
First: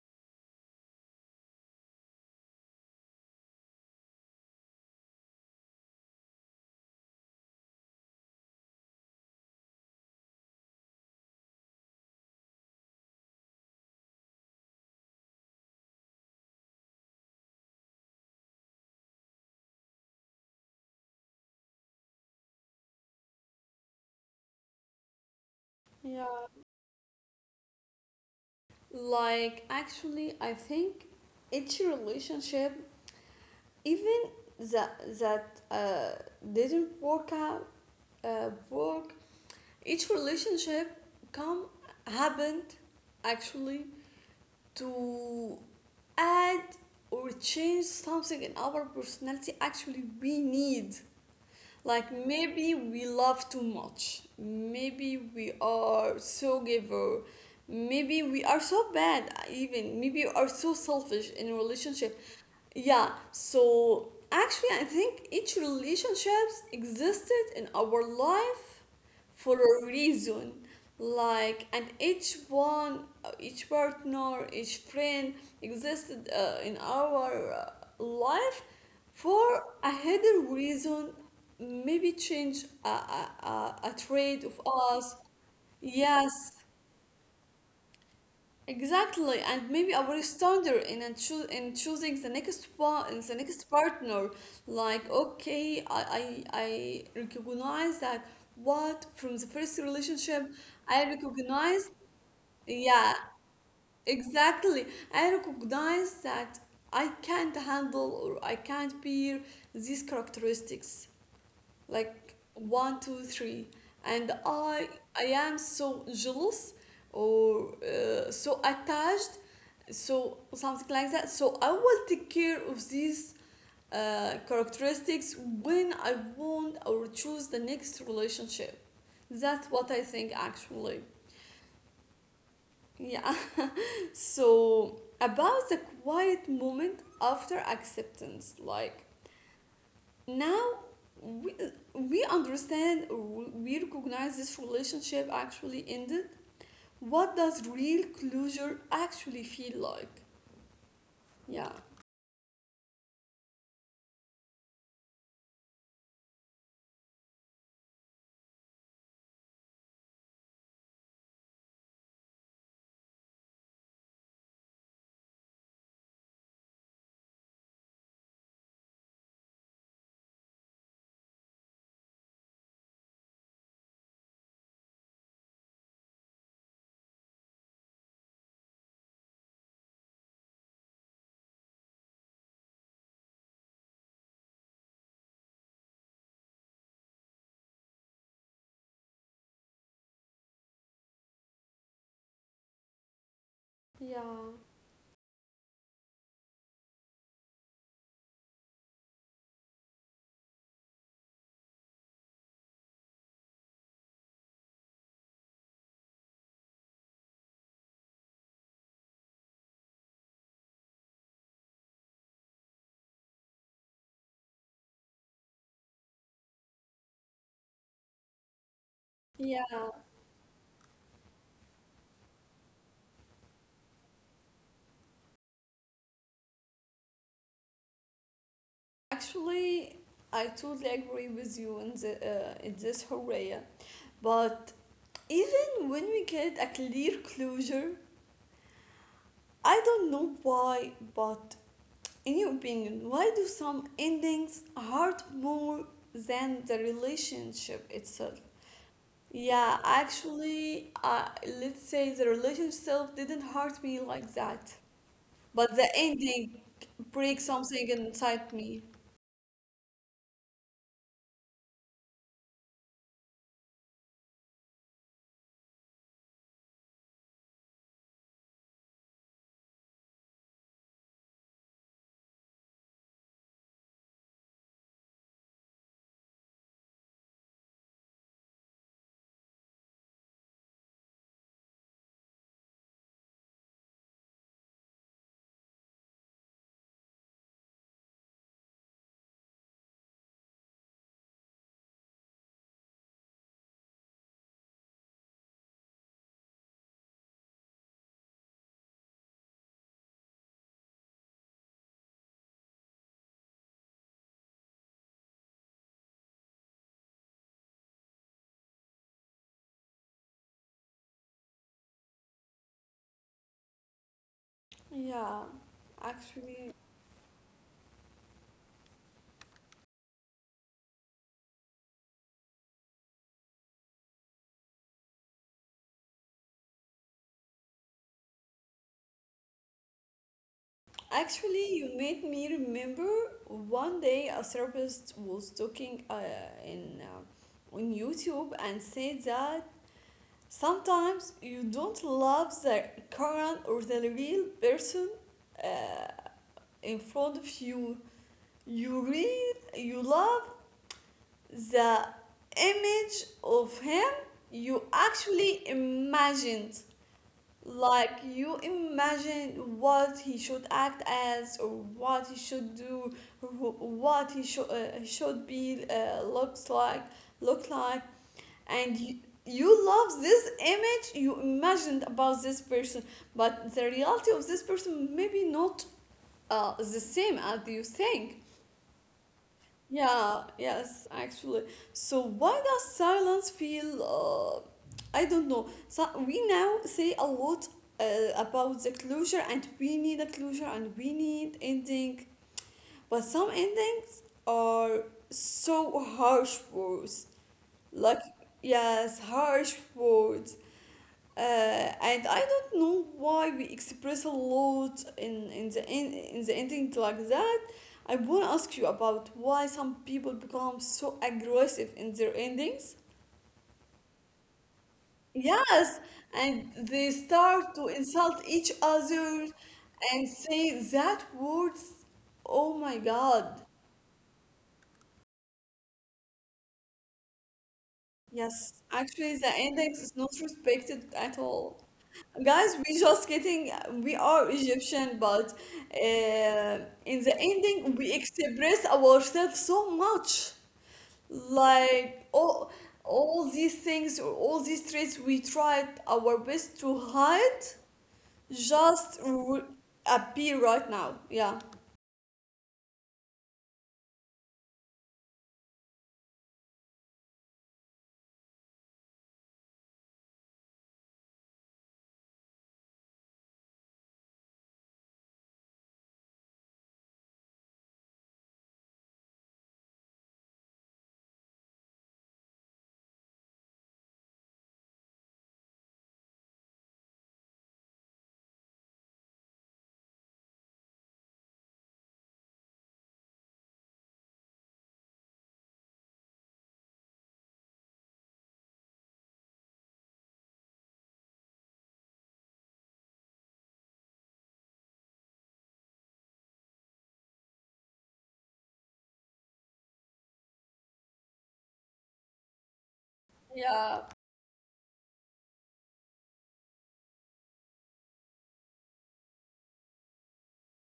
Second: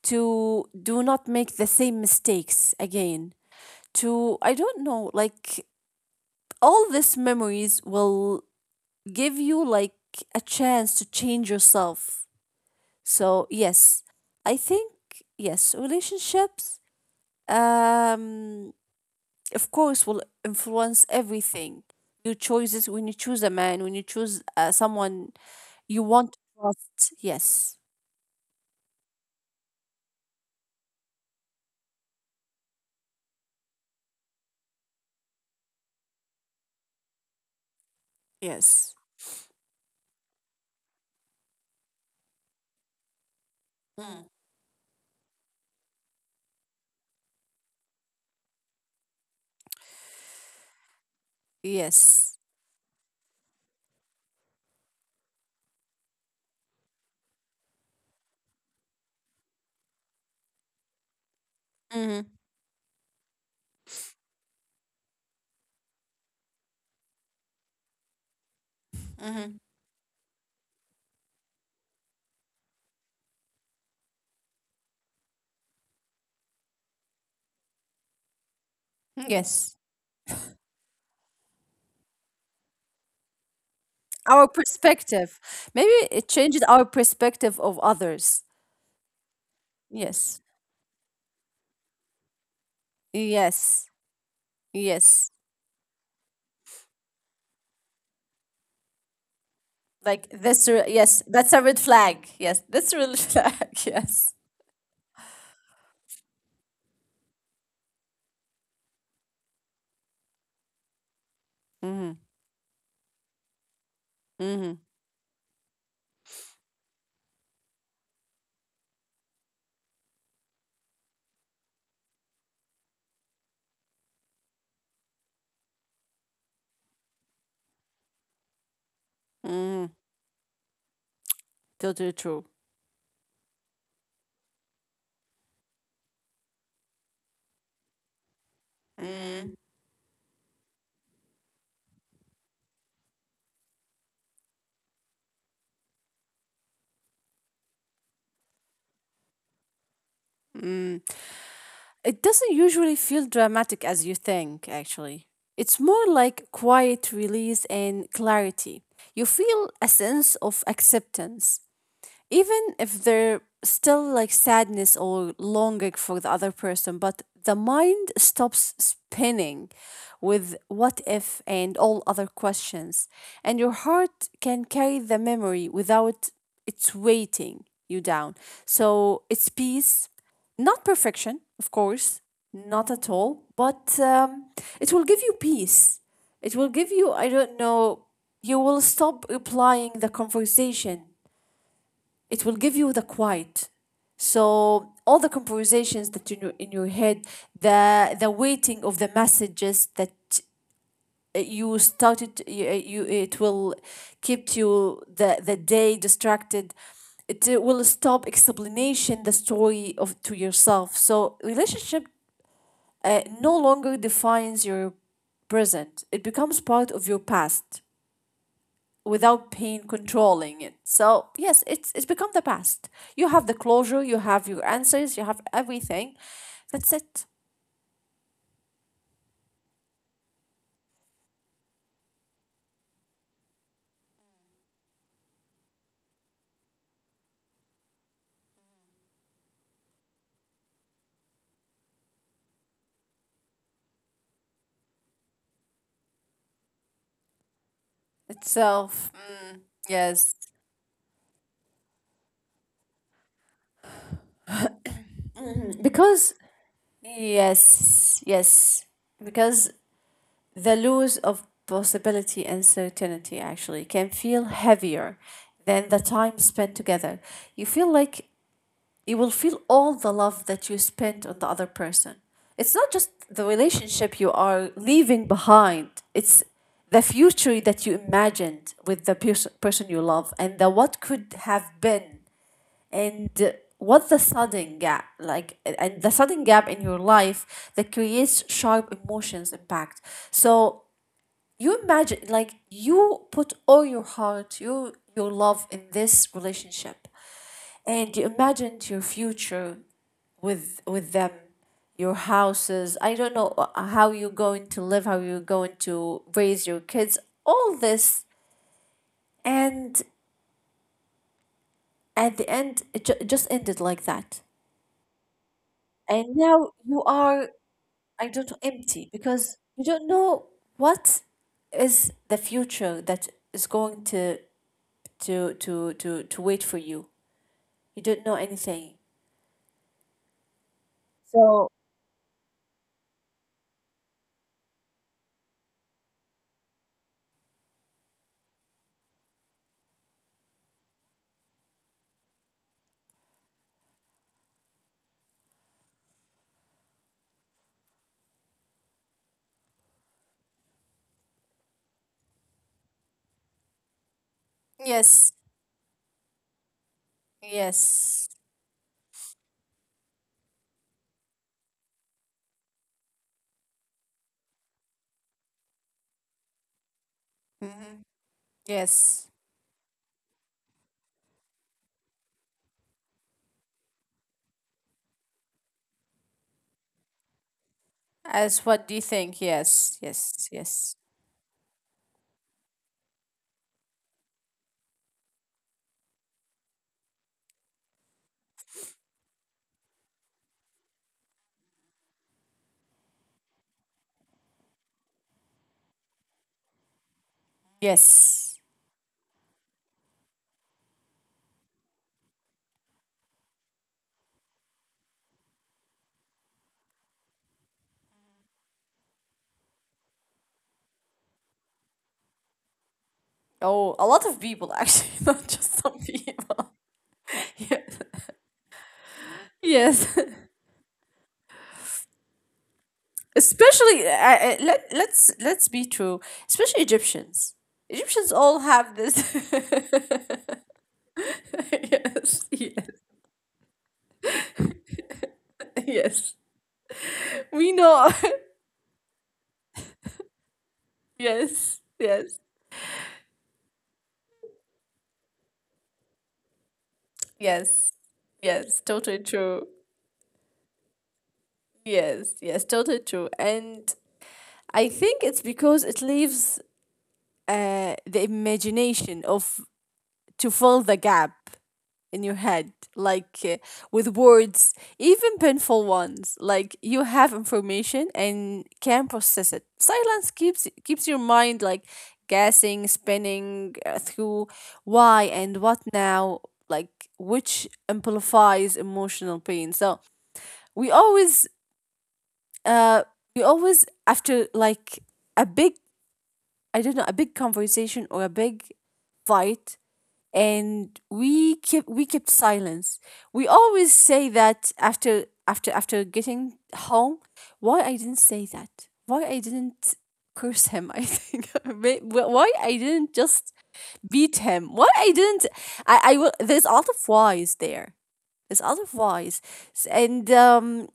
to do not make the same mistakes again, to, I don't know, like all these memories will give you like a chance to change yourself. So, yes, I think, yes, relationships, um, of course, will influence everything. Your choices when you choose a man, when you choose uh, someone. You Yeah. want trust. Yes. Like actually I think each relationship even that that uh, didn't work out uh, Yes. work each relationship come happened actually Mm. to add or change something in our personality actually we need, like Yes. maybe we love too much, maybe we are so giver, maybe we are so bad, even maybe we are so selfish in a relationship. Mm-hmm. Yeah, so actually, I think each relationships existed in our life Mm-hmm. for a reason. Like, and each one, uh, each partner, each friend existed uh, in our uh, life for Yes. a hidden reason. Maybe change a, a, a, a trait Our of us. perspective. Maybe it Yes, changes our perspective of others. exactly, and maybe our Yes. standard in a choo- in choosing the next one, in the next Yes. partner, like Yes. okay, I, I I recognize that what from the first Like relationship, this. re- I Yes. That's a red recognize, flag. Yes. That's a yeah, red flag. Yes. exactly, I recognize that I can't handle or I can't bear these characteristics, Mm-hmm. like one two three, and Mm-hmm. i i am so jealous, or uh, so attached, so something like that, so I will take care of these uh, characteristics when I want or choose the next relationship. That's Mm-hmm. what I think actually. Totally true. Yeah. So about the quiet moment after acceptance, like now we, we understand or we recognize this relationship actually ended, what does real closure actually feel like? Mm. Yeah. It doesn't usually feel dramatic as you think, actually. It's more like quiet release and clarity. You feel a sense of acceptance, even if they still like sadness or longing for the other person, but the mind stops spinning with what if and all other questions, and your heart can carry the memory without its weighting you down. So it's peace, not perfection, of course, not at all, but um, it will give you peace. It will give you, I don't know, you will stop replying the conversation. It will give you the quiet, Yeah, so all the conversations that you know in your head, the the waiting of the messages that uh, you started uh, you, uh, you, it will keep you the the day distracted. It uh, will stop explanation the story of to yourself, so relationship uh, no longer defines your present. It becomes part of your past without yeah, pain controlling it. So yes, it's it's become the past. You have the closure, you have your answers, you have everything. That's it. actually I totally agree with you in, the, uh, in this Horea. But even when we get a clear closure, I don't know why, but in your opinion, why do some endings hurt more than the relationship itself? Itself. Mm, Yeah, yes. actually, uh, let's say the relationship itself didn't hurt me like that, but the Because ending breaks something Yes. inside me. Yes. Because the loss of possibility and certainty actually can feel heavier than the time spent together. You feel like you will feel all the love that you spent on the other person. It's not just the relationship you are leaving behind, it's the future that you imagined with the pers- person you love, and the what could have been, and what the sudden gap like, and the sudden gap in your life that creates sharp emotions impact. So you imagine like you put all your heart, you, your love in this relationship, and you imagined your future with with them, your houses, I don't know, uh, how you're going to live, how you're going to raise your kids, all this, and at the end it ju- just ended like that. Yeah, And actually, now you are, I don't know, empty because you don't know what is the future that is going to to to to to wait for you. You don't know anything. So actually, you made me remember one day a therapist was talking uh, in uh, on YouTube and said that sometimes you don't love the current or the real person uh, in front of you. You read, you love the image of him you Yes. actually imagined, like Yes. you imagine what he should act as or what he should do, or what he should uh, should be uh, looks like look like, Hmm. and you, Yes. you love this image you imagined about this person, but the reality of this person maybe not uh, the same as you think. As what do you think? Yes. Yeah, Yes. Yes. yes, actually. So why does silence feel, uh, I don't know. So we now say a lot uh, about the closure, and we need a closure and we need ending, but some endings are so harsh words, like, Yes. yes, harsh words, uh, and I don't know why we express a lot in in the in, in the ending like that. I want to ask you about why some people become so aggressive in their endings. Oh, a lot of people actually, not just Yes, some and people. they start to Yeah. insult each other Yes. and say that words. Oh my God. Especially, uh, uh, let let's let's be true. Especially Egyptians. Egyptians all Yes, have this. actually, the index is not respected at all. Yes. Guys, Yes. we just getting, we are Egyptian, but Yes. uh, in the We know. ending, we express ourselves so much. Yes. Yes. Like all, all these things, all these traits, we tried our best to hide, Yes. Yes. Totally just true. re- appear right now. Yeah. Yes. Yes. Totally true. And I think it's because it leaves uh, the imagination of to fill the gap in your head, like uh, with words, even painful ones. Like you have information and can process it. Silence keeps keeps your mind like guessing, spinning uh, through why and what now. Like which amplifies emotional pain. So we always uh we always after like a big, I don't know, a big conversation or a big fight, and we kept we kept silence, we always say that after after after getting home, why I didn't say that, why I didn't curse him, I think May- wh- why I didn't just Yeah, beat him, why I didn't, i i will, there's a lot of whys there, there's a lot of whys. S- and um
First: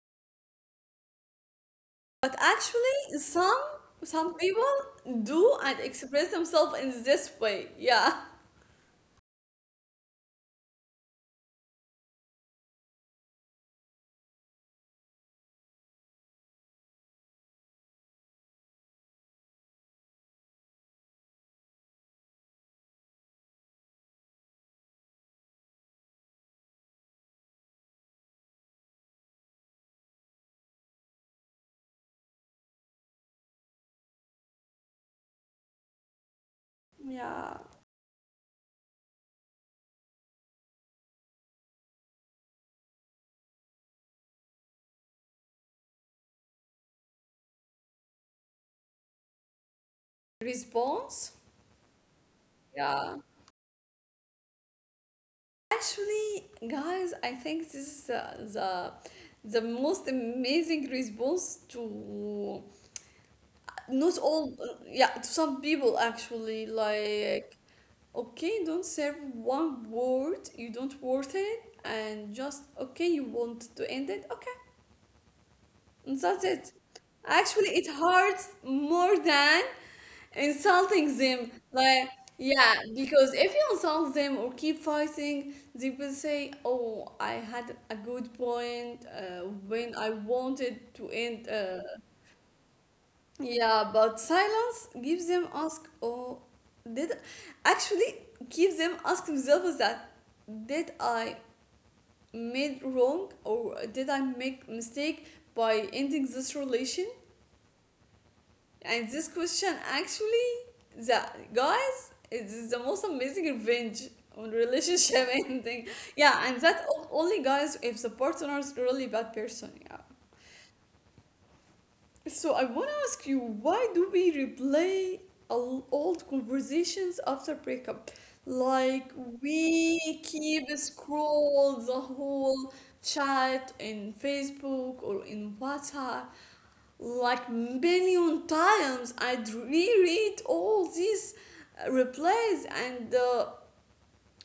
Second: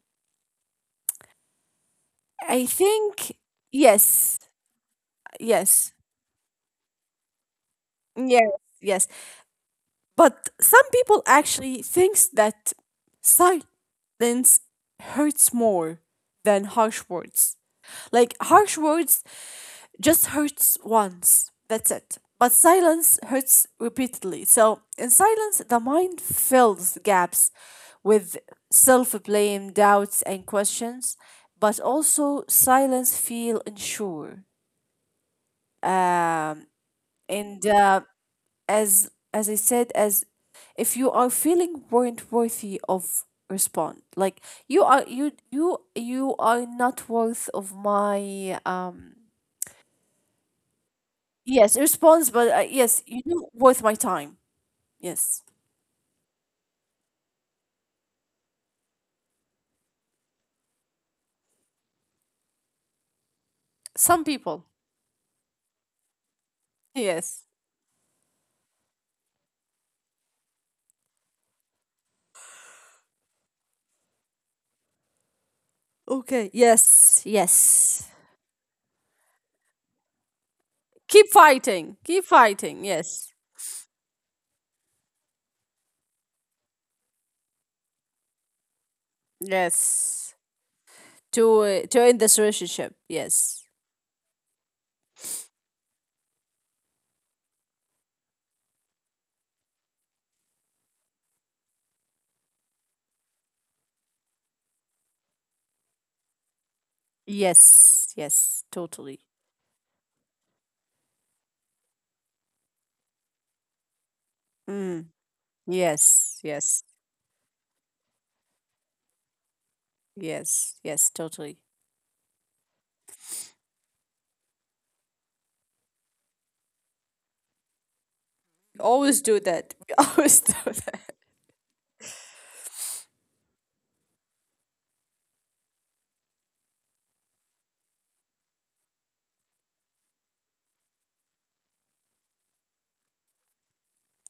but I actually, think some some yes, people do and yes, express themselves in this way. Yeah. yes, yes, But some people actually thinks that silence hurts more than harsh words. Like harsh words just hurts once. That's it. But silence hurts repeatedly. So in silence, the mind fills gaps with self-blame, doubts, and questions. But also silence feel unsure. Um, Yeah. and uh, as as I said, as if you are feeling weren't worthy of respond, like you are you you you are not worth of my um Response? yes response, but uh, Yeah. yes you do worth my time. Yes. Actually, guys, I think this is uh, the the most amazing response to, not Some all, people. yeah, to some people actually. Like, Yes. okay, don't serve one word, you don't worth it, and just okay, you want to end it, okay, and that's Okay, it. yes, Actually, it yes. hurts more than insulting Keep them, like, fighting. Keep yeah, fighting. because Yes. if you insult them or keep fighting, they will say, oh, I had a good point uh, when I Yes. wanted to end To uh, uh, to end this relationship. Yes. yeah, but silence gives them ask, oh, did, actually gives them ask themselves that, did I made wrong or did I make mistake by ending this relation? Yes. Yes. And this Totally. question actually, the, guys, it's the most amazing revenge on Mm. relationship ending. Yeah, Yes. and that, Yes. o- only guys, if the partner is really bad person. Yeah. Yes, yes, totally. So I want to ask you, why do we replay al- old conversations after breakup? We Like, always do that. we We always do keep that. scroll the whole chat in Facebook or in WhatsApp, like, million times. I'd reread all these uh, replays, and uh,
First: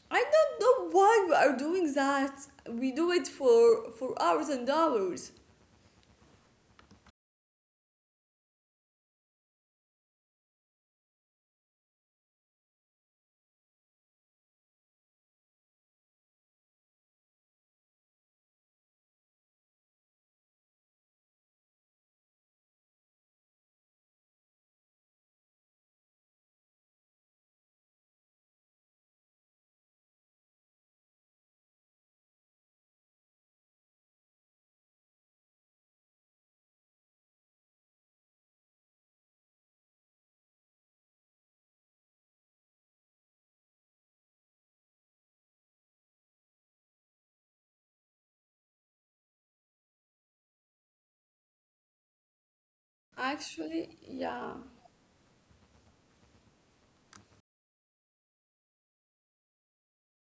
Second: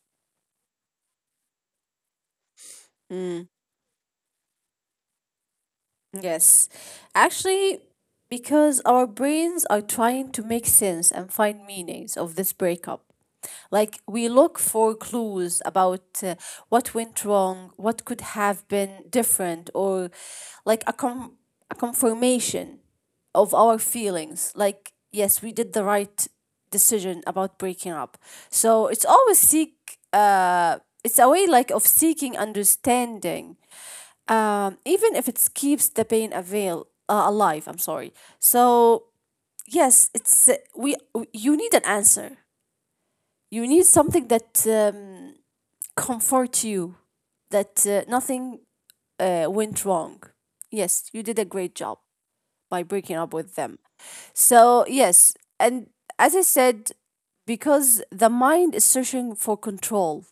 I don't know why we are doing that. We do it for for hours and hours. Yes. Actually, because our brains are trying to make sense and find meanings of this breakup. Like, we look for clues about uh, what went wrong, what could have been different, or like a, com- a confirmation of our feelings. Like, yes, we did the right decision about breaking up. So it's always seek, uh, it's a way like of seeking understanding, um, even if it keeps the pain avail uh, alive. I'm sorry. So yes, it's uh, we. w- you need an answer. You need something that um, comforts you. That uh, nothing uh, went wrong. Yes, you did a great job by breaking up with them. Actually, yeah. So yes, and as I said, because the mind is searching for control.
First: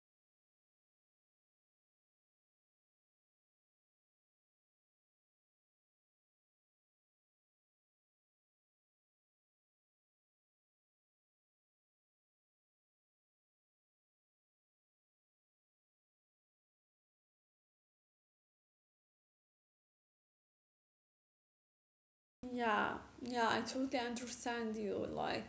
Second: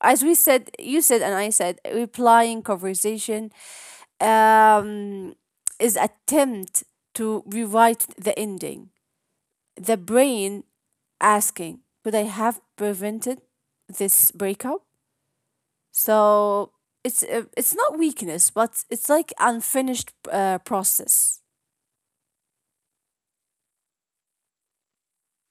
As we said, you said, and I said, replying conversation um, is attempt to rewrite the ending. The brain asking, could I have prevented this breakup? So it's uh, it's not weakness, but it's like unfinished uh, process. Yeah, yeah, I totally understand you. Like,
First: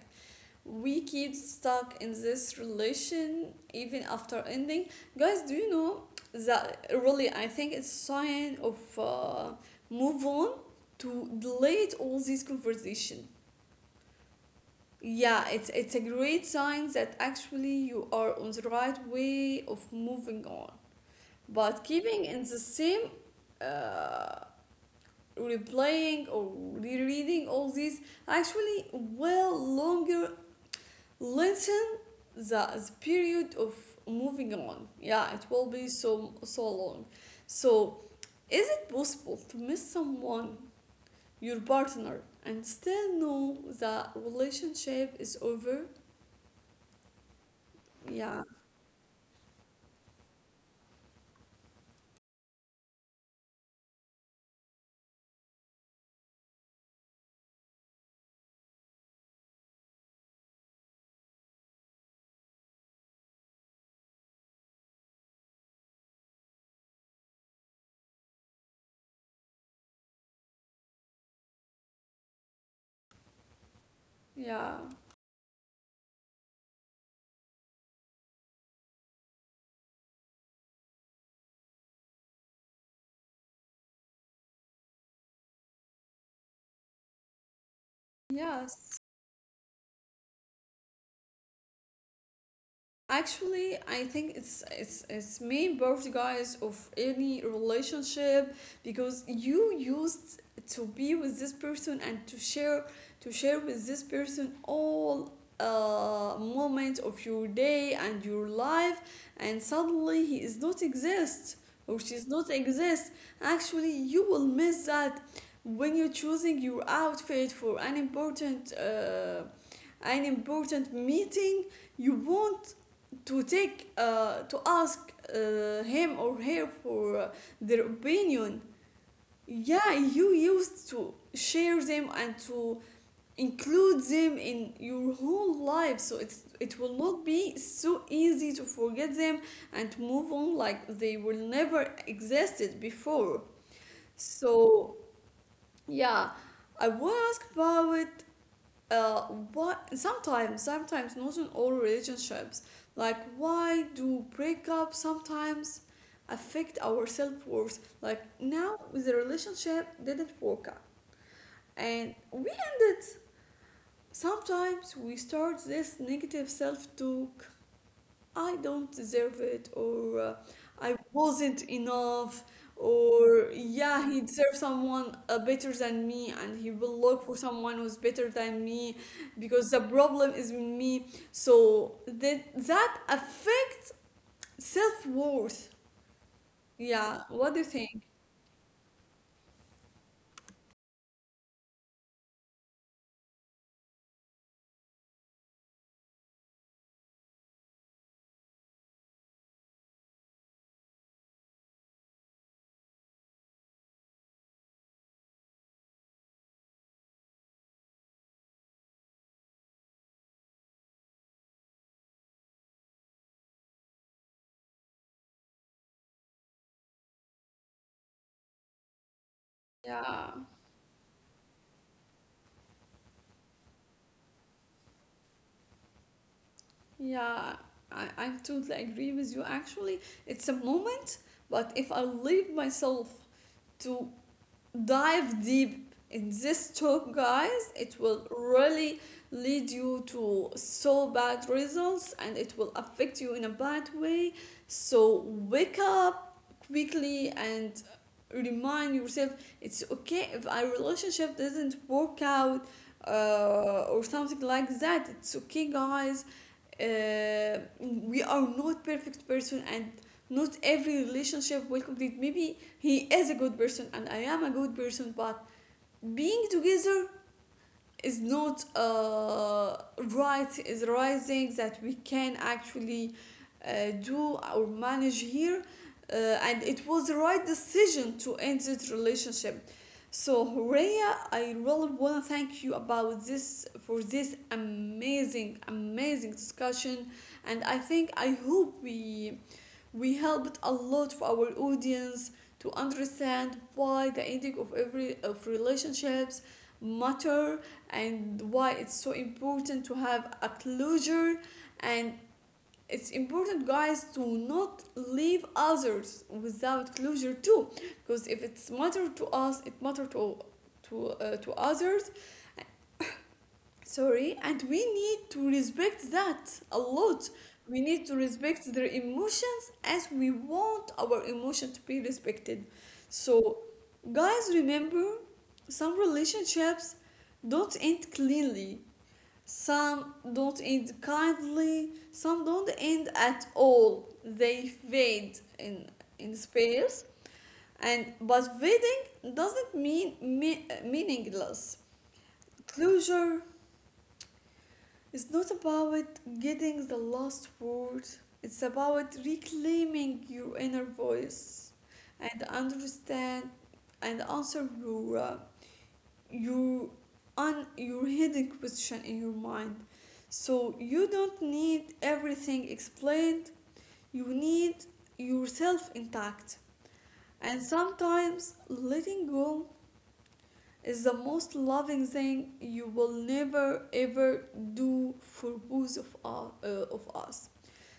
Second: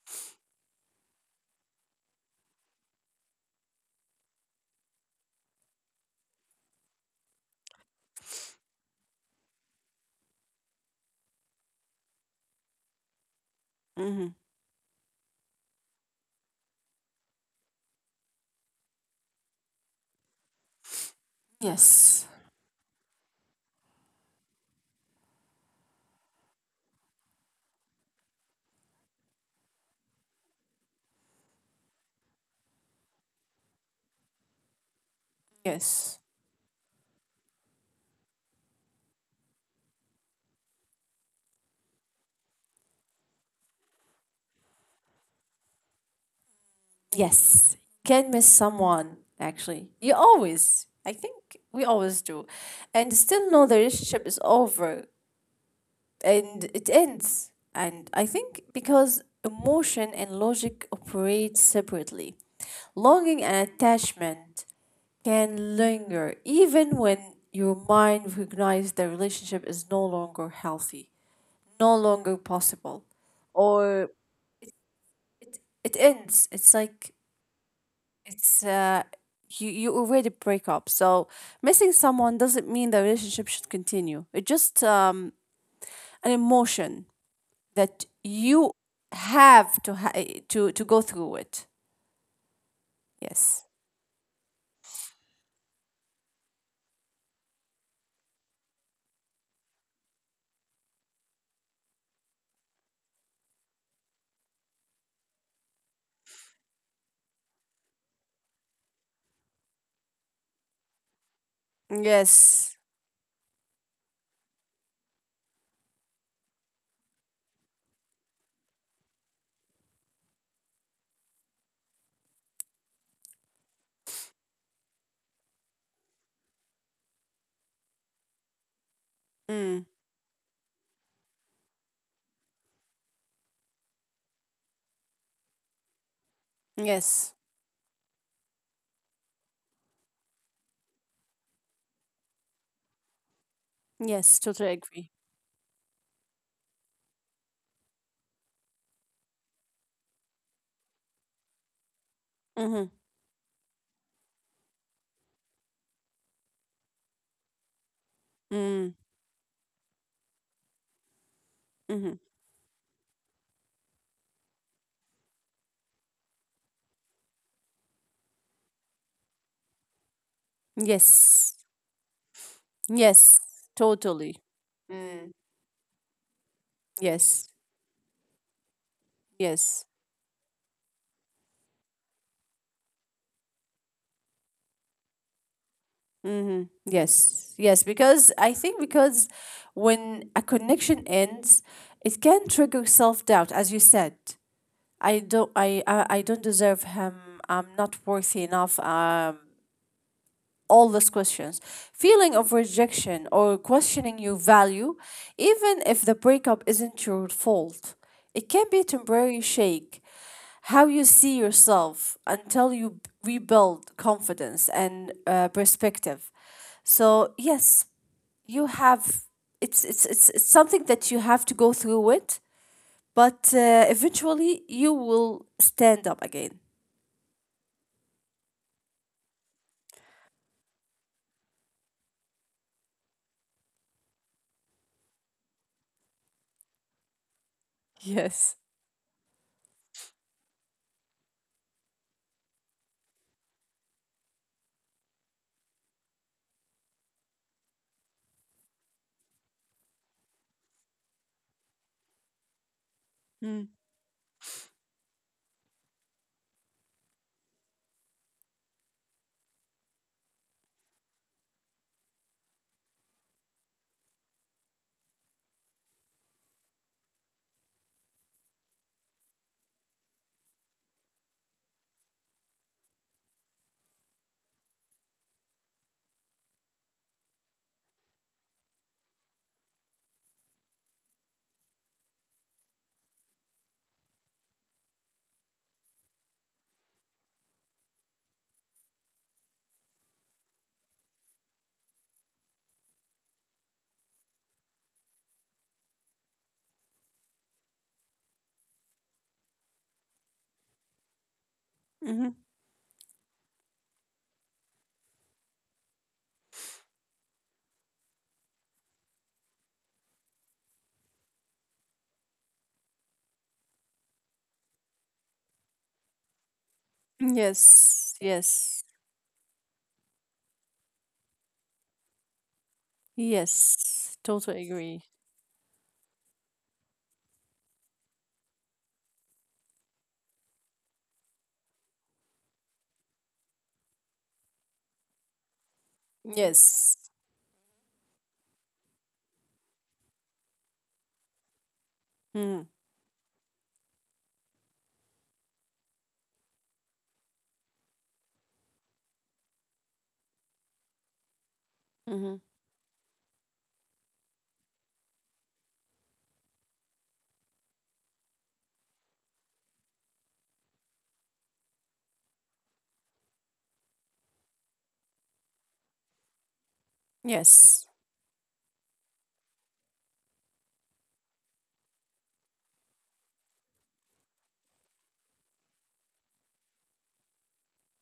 we keep stuck in this relation even after ending. Guys, do you know that really I think it's sign of uh, move on to delete all these conversation. Hmm. Yeah, it's it's a great sign that actually you are on the right way of moving on. But Yes. keeping in the same, uh, replaying or rereading all these, actually will longer, lengthen the, the period of moving on. Yeah, it will be Yes. so so long. So, is it possible to miss someone, your partner, and still know the relationship is over? Yes, can Yeah, miss someone, actually. You always. I think we always do. And still know the relationship is over. And it ends. And I think because emotion and logic operate separately, longing and attachment can linger even when your mind recognizes the relationship is no longer healthy, no longer possible, or yeah, it, it ends. It's like it's uh, you you already break up. So missing someone doesn't mean the relationship should continue. It's just um, an emotion that you yes. have to ha- to to go through it. Yes. Actually, I think it's, it's it's main birth, guys, of any relationship, because you used to be with this person and to share to share with this person all uh moments of your day and your life, and suddenly he is not exist or she's not Yes. exist. Actually, you will miss that when you're choosing your outfit for an important uh an important meeting. You won't to take uh, to ask uh, him or her for uh, their opinion. Mm. Yeah, you used to share them and to include them in your whole life, so it's it will not Yes. be so easy to forget them and move on like they will never existed before. Yes. Totally So, agree. yeah, I want to ask about, uh, what sometimes sometimes not in all relationships, Mm-hmm. like, why do breakup sometimes affect our self-worth? Like, now Mm. the relationship didn't work out, Mm-hmm. and we, sometimes we start this negative self-talk, I don't deserve it, or uh, I Yes. wasn't enough, Yes. or, yeah, he Totally. deserves someone Mm. uh, better than me, and he will look for Yes. someone who's better than me because the Yes. problem is with me. So that that affects self worth. Mm-hmm. Yeah, Yes. what do you Yes. think? Because I think because when a connection ends, it can trigger self doubt, as you said. I don't. I, I. I don't deserve him. I'm not worthy enough. Um. All these questions. Feeling of rejection or questioning your value, even if the breakup isn't your fault. It can be a temporary shake, how you see yourself until you b- rebuild confidence and uh, perspective. So yes, you have it's, it's it's Yeah, it's something that you have to go through it, but uh, eventually you will stand up again. yeah, I, I totally agree with you. Actually, it's a moment, but if I leave myself to dive deep in this talk, guys, it will Yes. really lead you to so bad results, and it will affect you in a bad way. So, wake up quickly and remind yourself it's okay if our relationship doesn't work out, uh, or something like that. It's okay, guys. Uh, we are not perfect person, and not every relationship will complete. Maybe he is a good person and I am a good person, but being together is not, uh, right is the right thing that we can actually uh, do or manage here, uh, and it was the right decision to end this relationship. So, Horea, I really want to thank you about this for this amazing, amazing discussion, and I think, I hope we we helped a lot of our audience to understand why the ending of every of relationships matter, and why it's so important to have a closure, and Mm-hmm. it's important, guys, to not leave others without closure too, because if it's matter to us, it matter to, to uh, to others. Sorry, and we need to respect that a lot. We need Yes. to respect Yes. their emotions as we want our emotion to be respected. So, Yes, guys, totally agree. remember, some relationships don't end cleanly, some don't end kindly, some don't end at all. They fade in, in Yes. space, and but fading doesn't mean me- meaningless. Closure, it's not about getting the last word, it's about reclaiming your inner voice Mm-hmm. and understand and answer your uh, your un, your hidden question in your mind. So you don't need everything explained, you need yourself intact. And Yes. sometimes letting go is the most loving thing you will never ever do for both of, u- uh, of us.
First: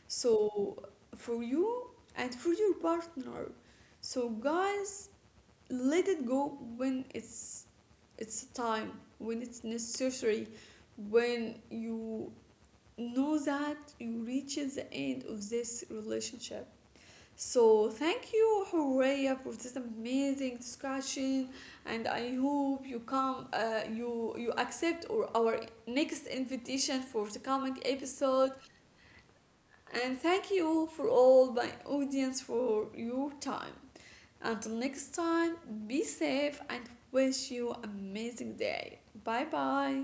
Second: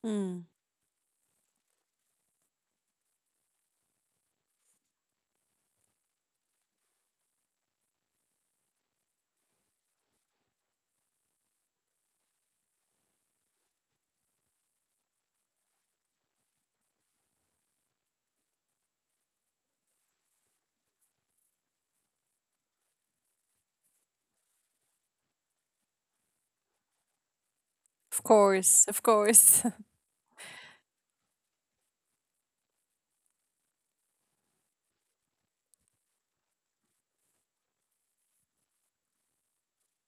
Mm. So, for you and for your partner. So, guys, let it go when it's it's time, when it's necessary, when you know that you reach the end of this relationship. So thank you, Horea, for this amazing discussion, and I hope you come, uh, you you accept or our next invitation for the coming Of episode. course, of course. And thank you for all my audience for your time. Until next time, be safe and wish you amazing day. Bye bye.